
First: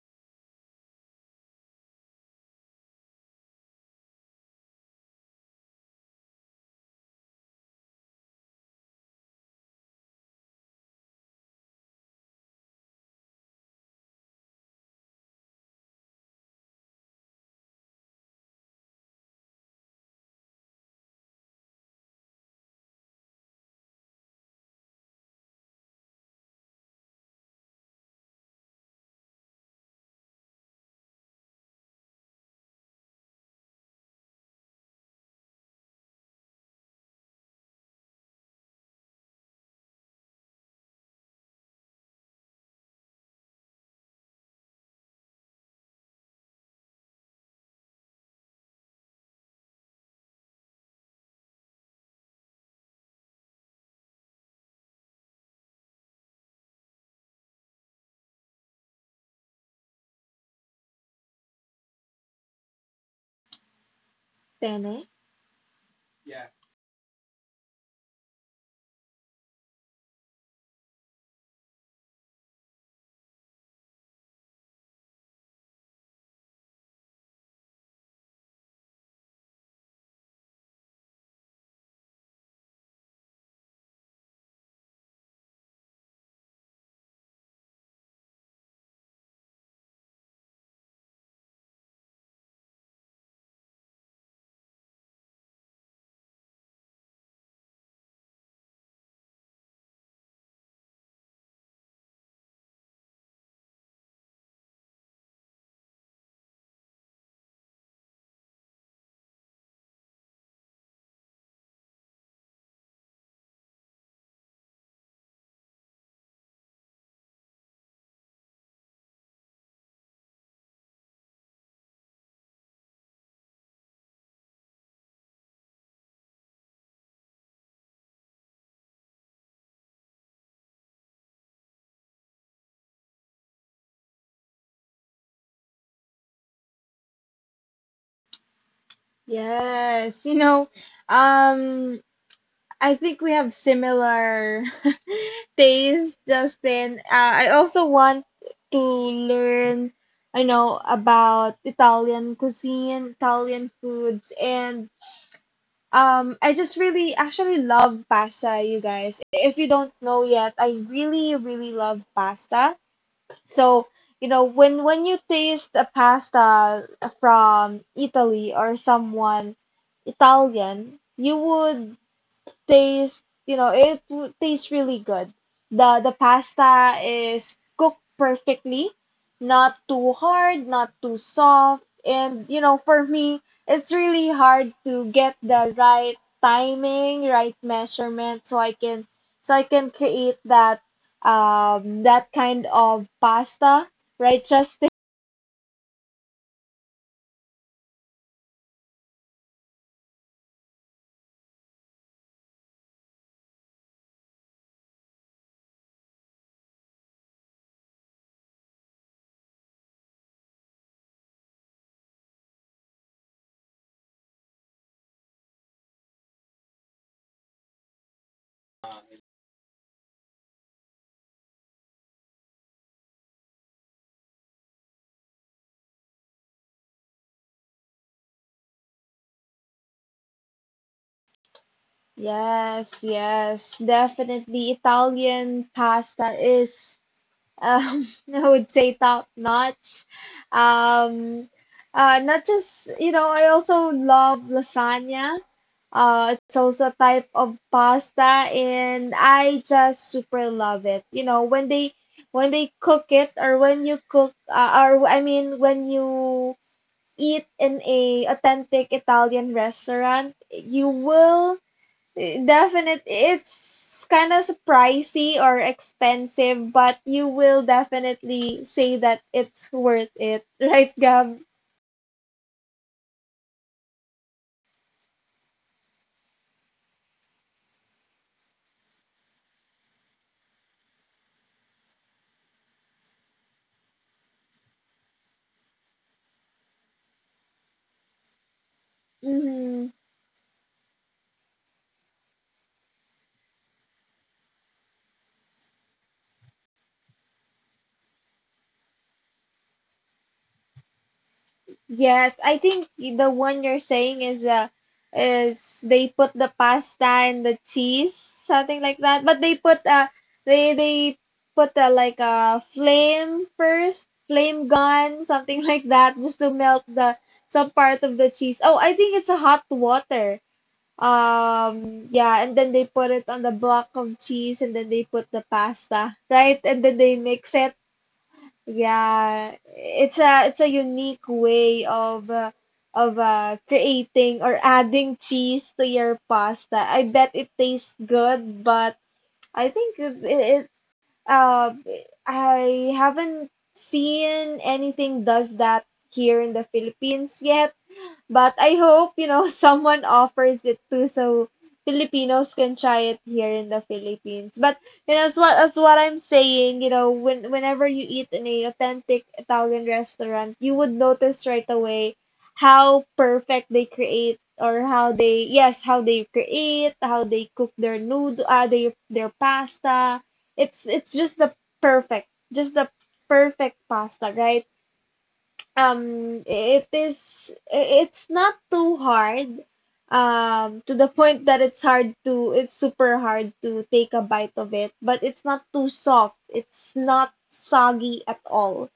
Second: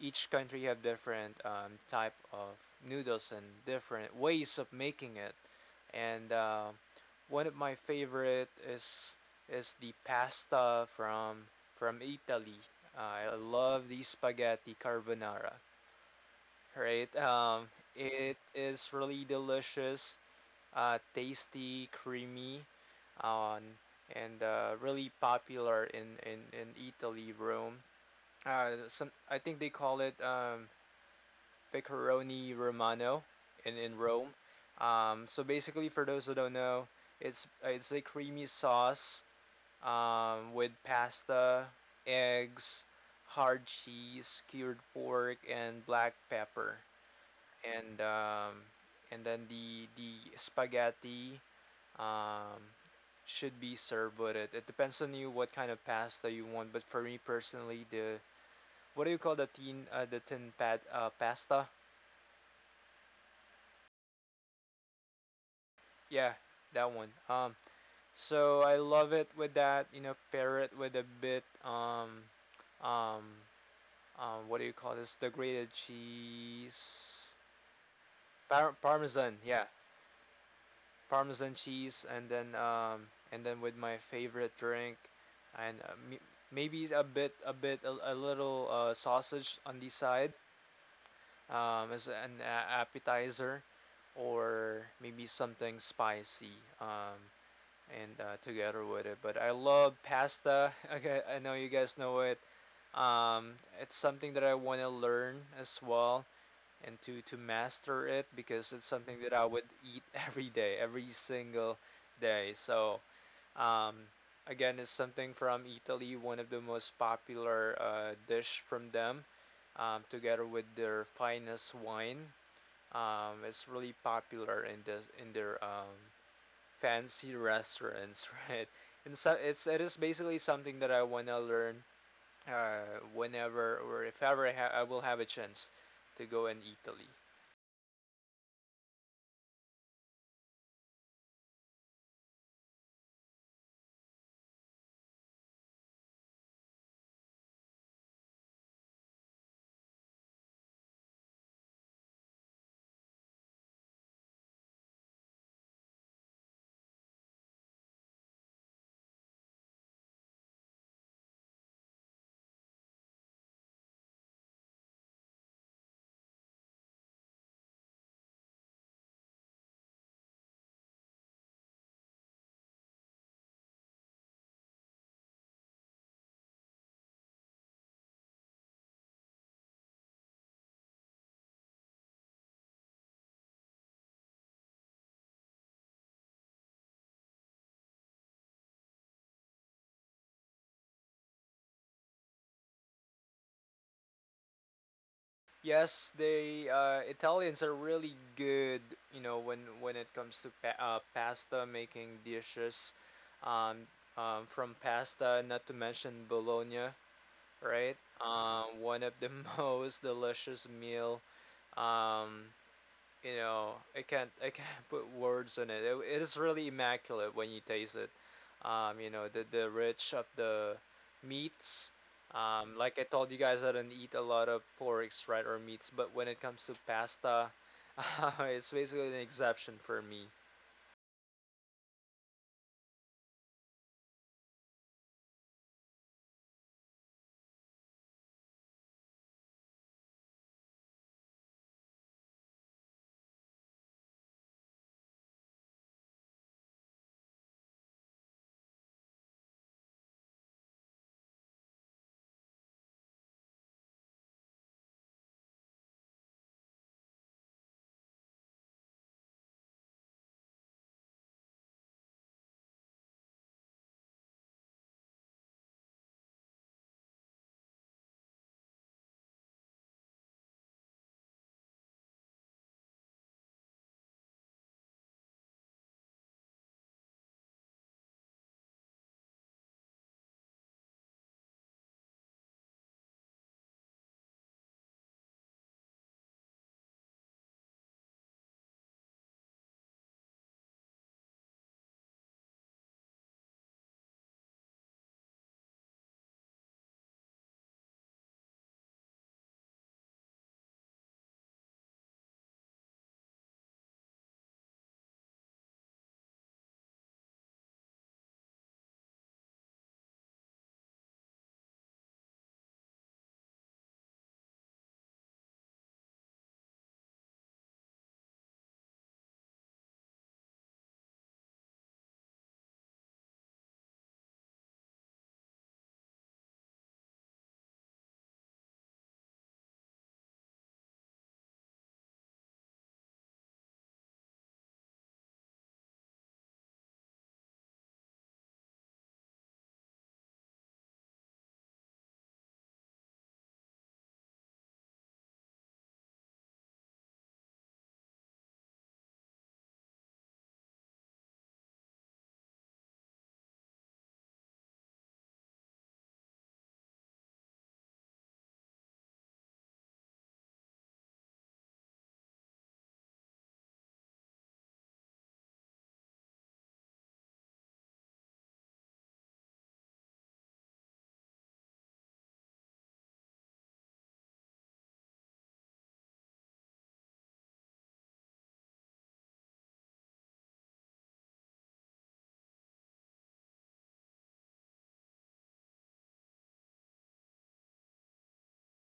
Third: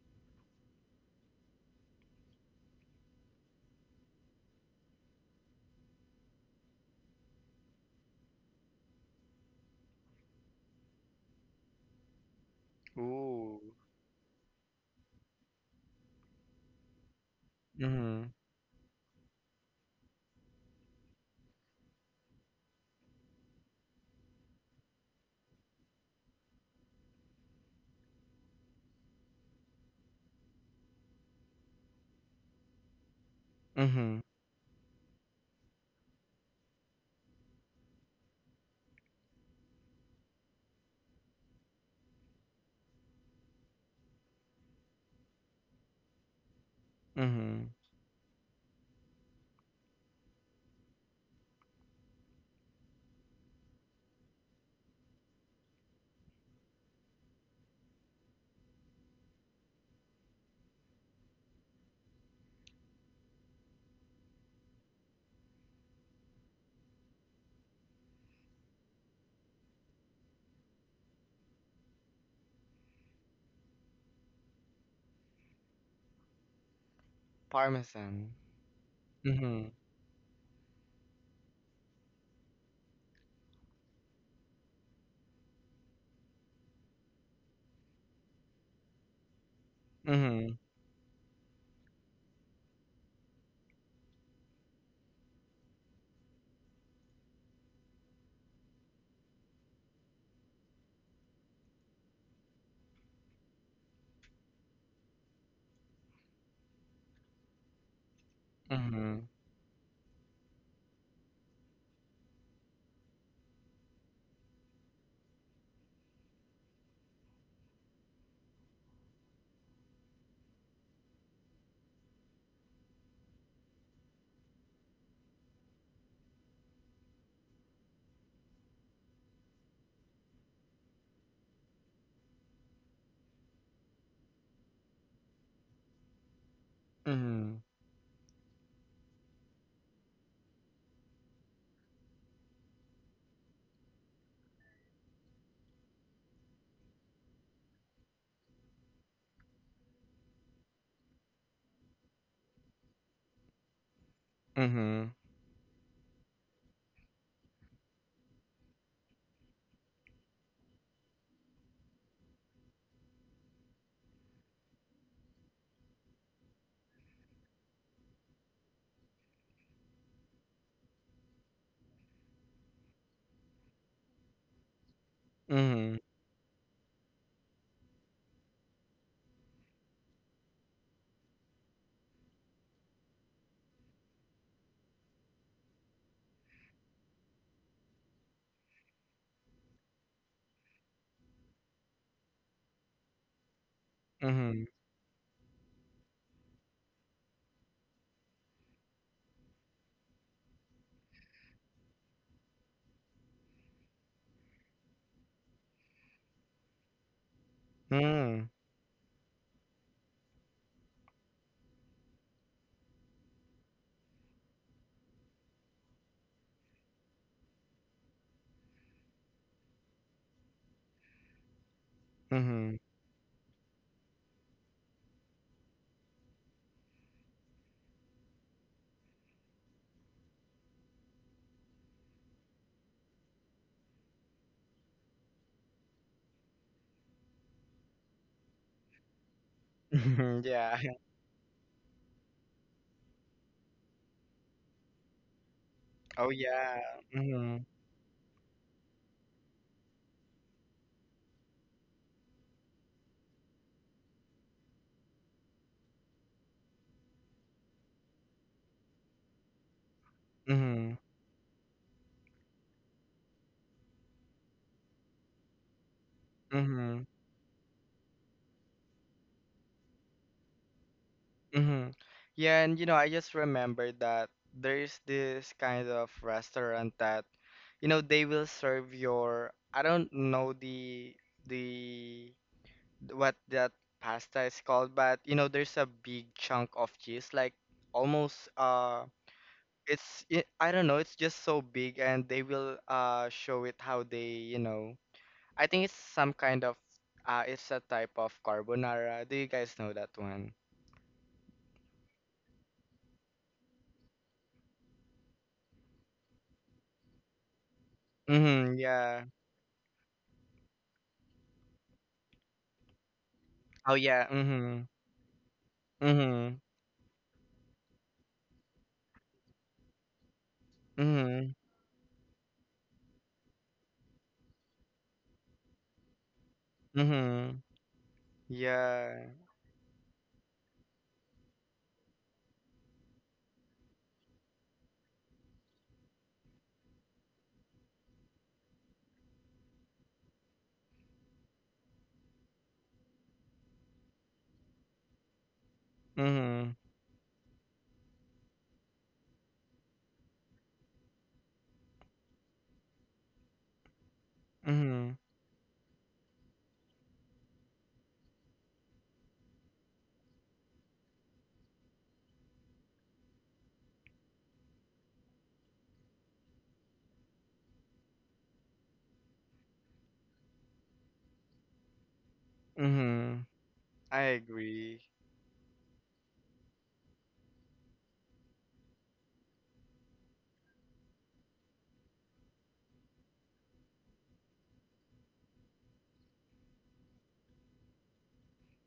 C: each country have different um, type of noodles and different ways of making it, and uh, one of my favorite is is the pasta from from Italy. Uh, I
B: Ooh.
C: love the spaghetti carbonara, right? Um,
B: Mhm.
C: it is really delicious, uh, tasty, creamy, um, and uh, really popular in, in, in Italy, Rome. Uh, some, I think they call it um, pepperoni romano in, in
B: Mhm.
C: Rome. Um, so basically, for those who don't know, it's uh, it's a creamy sauce um, with pasta, eggs, hard cheese, cured pork, and black pepper,
B: Mhm.
C: and um, and then the the spaghetti um, should be served with it. It depends on you what kind of pasta you want, but for me personally, the what do you call the tin uh, the tin pad uh, pasta?
A: Bene.
C: Yeah, that one. Um, So I love it with that, you know, pair it with a bit um um um what do you call this? The grated cheese,
B: Parmesan.
C: par- parmesan, yeah.
B: Mhm.
C: Parmesan cheese, and then um and then with my favorite drink, and uh, maybe a bit a bit a, a little uh, sausage on the side
B: Mhm.
C: um as an appetizer, or maybe something spicy. Um and uh, together with it. But I love pasta. Okay, I know you guys know it. Um, it's something that I want to learn as well, and to to master it because it's something
B: Mhm.
C: that I would eat every day, every single day. So um, again, it's something from Italy, one of the most popular uh, dish from them, um, together with their finest wine. Um, it's really popular in this in their um, fancy restaurants, right? And so it's it is basically something that I wanna learn uh, whenever or if ever I, ha- I will have a chance to go in Italy.
B: Mhm.
A: Yes. You know, um, I think we have similar taste, Justin. Uh, I also want to learn, I know, about Italian cuisine, Italian foods, and
B: Mhm.
A: um, I just really actually love pasta, you guys. If you don't know yet, I really, really love pasta. So, you know, when when you taste a pasta from Italy or someone Italian, you would tastes, you know, it w- tastes really good. The
B: Mhm.
A: the pasta is cooked perfectly, not too hard, not too soft, and you know, for me, it's really hard to get the right timing, right measurement so I can so I can create that um that kind of pasta, right,
B: Mhm.
A: Justin?
C: Yes, they uh, Italians are really good, you know, when when it comes to pa- uh, pasta making dishes, um, um, from pasta, not to mention Bologna, right?
B: Mhm.
C: Um, one of the most delicious meal. Um, you know, i can't i can't put words on it. it it is really immaculate when you taste it. Um you know, the the rich of the meats.
B: Mhm.
C: Um
B: Mhm.
C: like I told you guys, I don't eat a lot of porks, right, or meats, but when it comes to pasta it's basically an exception for me.
A: Yes, yes, definitely. Italian pasta is um, I would say top notch.
B: Yeah.
A: Um, uh, not just, you know, I also love lasagna. Uh,
B: Oh
A: it's also
B: yeah.
A: a type of
B: Mhm.
A: pasta, and I just super love it. You know, when they when they cook it, or when you cook, uh, or I mean, when you eat in a authentic Italian restaurant, you
B: Mhm.
A: will definite, it's kind of pricey or expensive, but
B: Mhm.
A: you will definitely say that it's worth it, right, Gab?
B: Mhm. Yeah, and you know, I just remembered that there's this kind of restaurant that, you know, they will serve your, I don't know the the what that pasta is called, but you know, there's a big chunk of cheese, like almost uh
A: Hmm.
B: it's it, I don't know, it's just so big and they will uh show it how they, you know. I think it's some kind of uh it's a type of carbonara. Do you guys know that one?
A: Yes, I think the one you're saying is uh, is they put the pasta and the cheese, something
B: Mm-hmm,
A: like that.
B: yeah.
A: But they put uh they they put uh, like a flame first,
B: Oh yeah,
A: flame
B: mm-hmm.
A: gun, something like that, just to
B: Mm-hmm.
A: melt the some part of the cheese. Oh, I think it's a hot water.
B: Mm-hmm.
A: Um, yeah, and then they put it on the block of cheese and then they put the pasta, right? And then they mix
B: Mm-hmm.
A: it.
B: Yeah.
A: Yeah, it's a it's a unique way of uh, of uh, creating or adding cheese to your pasta. I bet it tastes good, but I think it, it uh, I haven't seen anything does that here in the
B: Mm-hmm.
A: Philippines yet. But I hope, you know, someone offers it too so Filipinos can try it here in the Philippines. But you
B: Mm-hmm.
A: know, as what as what I'm saying, you know, when whenever you eat in a authentic Italian restaurant, you would notice right away how perfect they create or how they yes, how they create, how they cook their noodle, uh, their their pasta. It's it's just the perfect, just the
B: Mm-hmm.
A: perfect
B: I
A: pasta, right?
B: agree.
A: Um, it is, it's not too hard, um, to the point that it's hard to, it's super hard to take a bite of it, but it's not too soft. It's not soggy at all,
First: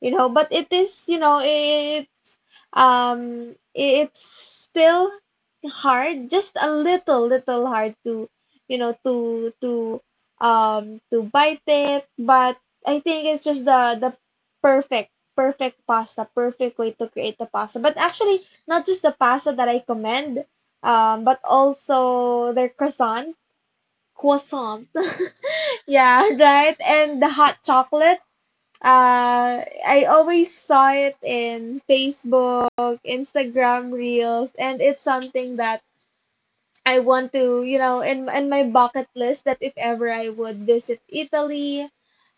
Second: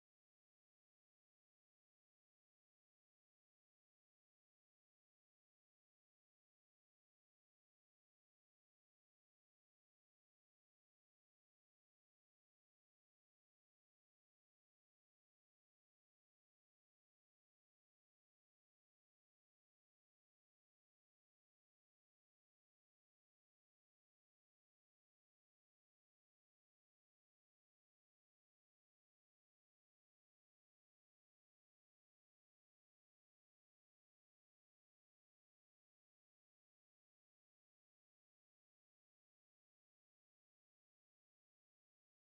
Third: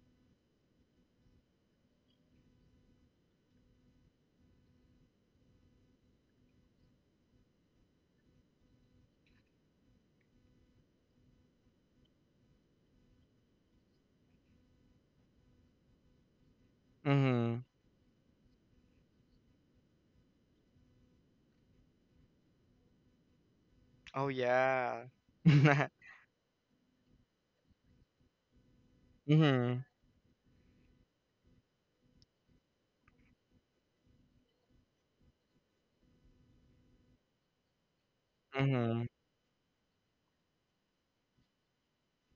A: you know, but it is, you know, it's, um, it's still hard, just a little, little hard to, you know, to, to, um, to bite it, but I think it's just the, the, perfect perfect pasta, perfect way to create the
B: Mm-hmm.
A: pasta. But actually, not just the pasta that I commend, um, but also their croissant,
B: Oh
A: croissant.
B: yeah.
A: Yeah, right. And the hot chocolate. Uh,
B: Mm-hmm.
A: I always saw it in Facebook, Instagram Reels, and it's something that I want to, you know, in in my bucket
B: Mhm,
A: list that if ever I would visit Italy,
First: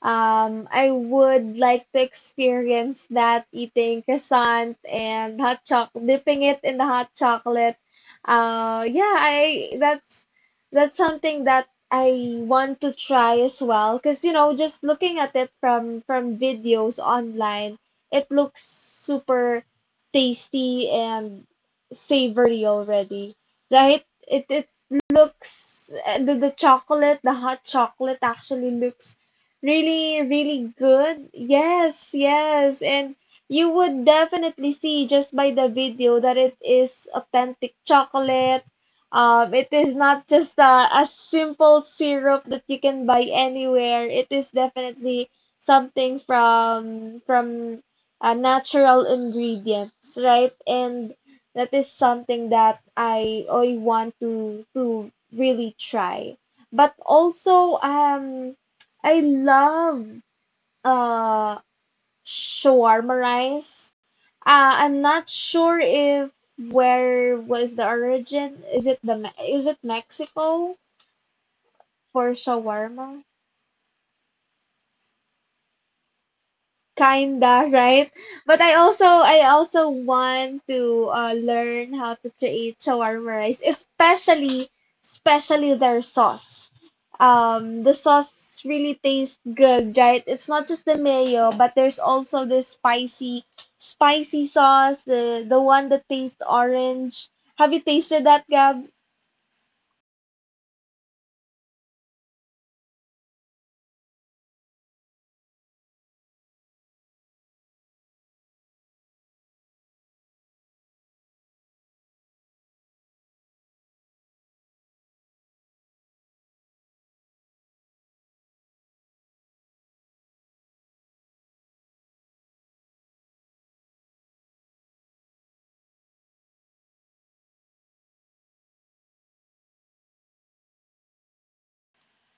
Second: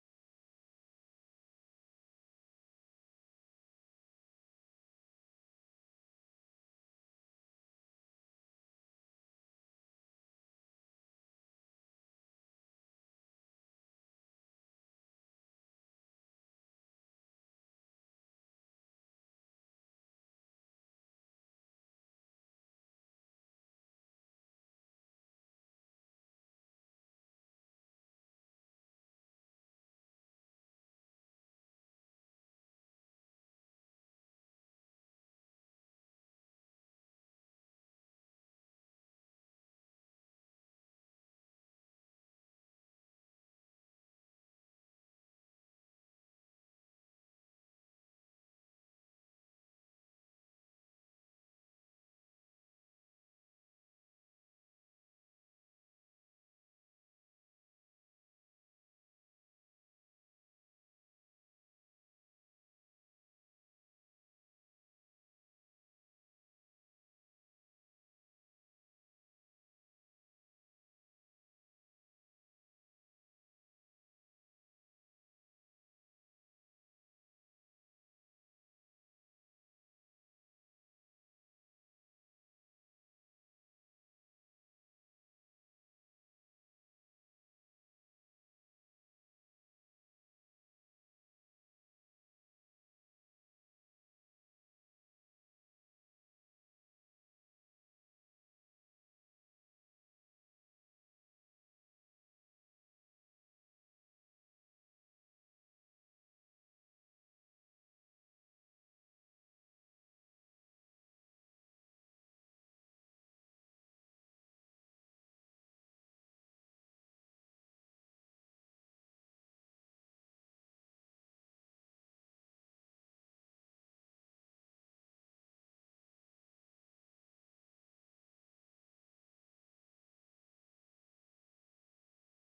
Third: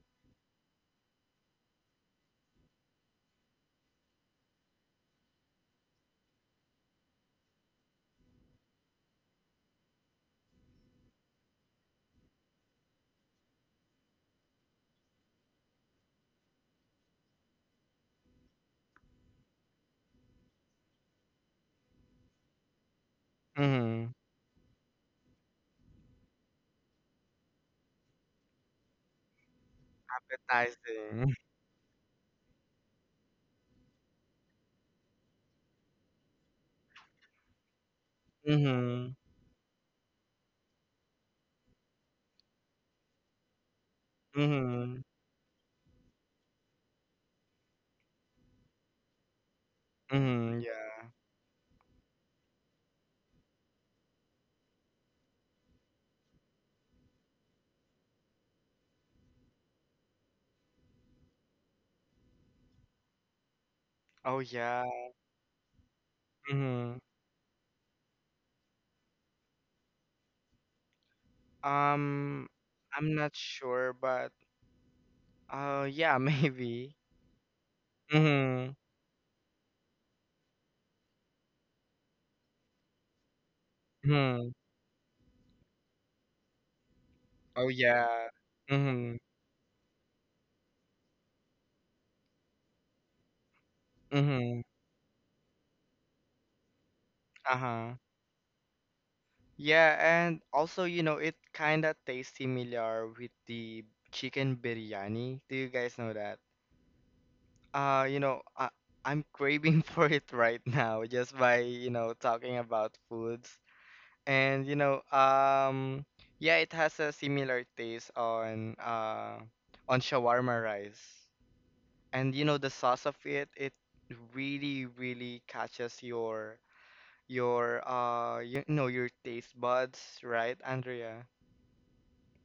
A: um, I would like to experience that eating croissant and hot choc dipping it in the hot chocolate. Uh, yeah, I that's that's something that I want to try as well. Cause you know, just looking at it from from videos online, it looks super tasty and savory already, right?
B: mhm.
A: It it looks uh, the the chocolate, the hot chocolate actually looks really really
B: Appetizing.
A: good. Yes, yes, and you would definitely see just by the video that it is authentic chocolate.
B: Mhm,
A: Um, it is not just a, a simple syrup that you can buy anywhere. It is
B: mhm,
A: definitely something from from uh, natural ingredients,
B: mhm.
A: right?
B: Yeah.
A: And that is something that I I want to to really try. But also um I love uh shawarma rice.
B: Oh,
A: Uh,
B: yeah.
A: I'm not sure if
B: Mhm.
A: where was the origin. Is it the Me- is it Mexico for
B: Um, I'm
A: shawarma?
B: not sure, but uh, yeah, maybe.
A: Kinda right, but
B: Mhm,
A: i also i also want to uh, learn how to create shawarma rice,
B: mhm.
A: especially especially their sauce.
B: Oh,
A: Um, the
B: yeah.
A: sauce really
B: Mhm,
A: tastes good, right? It's not just the mayo, but there's also this spicy spicy
B: mhm.
A: sauce, the the one that tastes orange. Have you
B: Uh-huh.
A: tasted that, Gab?
B: Yeah, and also, you know, it kind of tastes similar with the chicken biryani. Do you guys know that? Uh, you know, I, I'm craving for it right now just by, you know, talking about foods. And, you know, um, yeah, it has a similar taste on uh on shawarma rice. And you know, the sauce of it, it really, really catches your your uh you know your taste buds, right, Andrea?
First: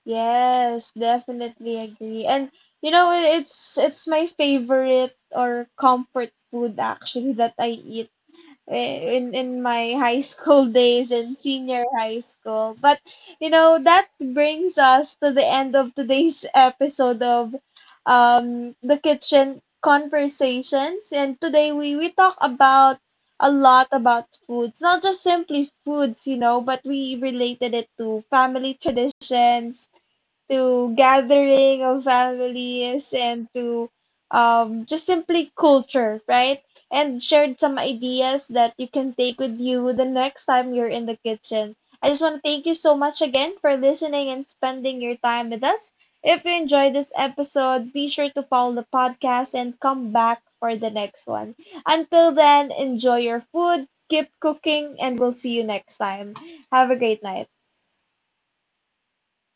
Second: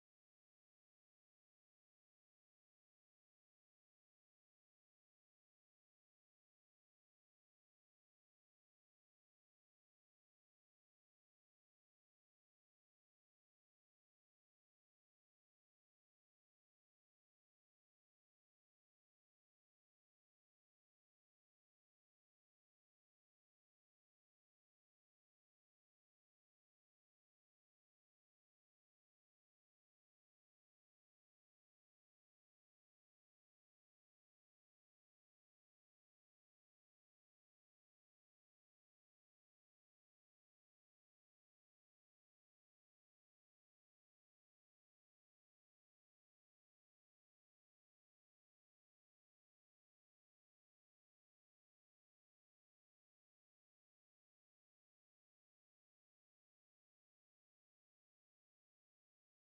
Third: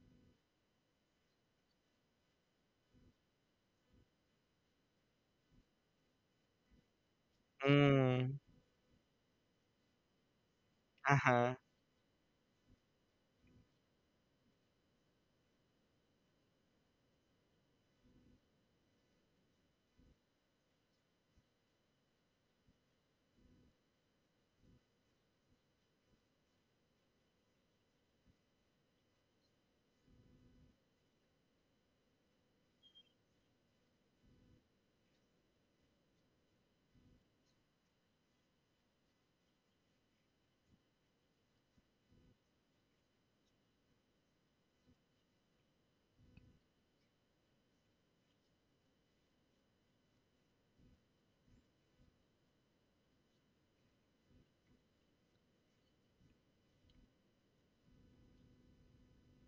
A: Yes, definitely agree. And you know, it- it's it's my favorite or comfort food actually that I eat
B: Mm,
A: eh, in in my high school days and
B: uh-huh.
A: senior high school. But you know, that brings us to the end of today's episode of um the kitchen conversations. And today we we talk about a lot about foods, not just simply foods, you know, but we related it to family traditions, to gathering of families, and to um, just simply culture, right? And shared some ideas that you can take with you the next time you're in the kitchen. I just want to thank you so much again for listening and spending your time with us. If you enjoyed this episode, be sure to follow the podcast and come back for the next one. Until then, enjoy your food, keep cooking, and we'll see you next time. Have a great night.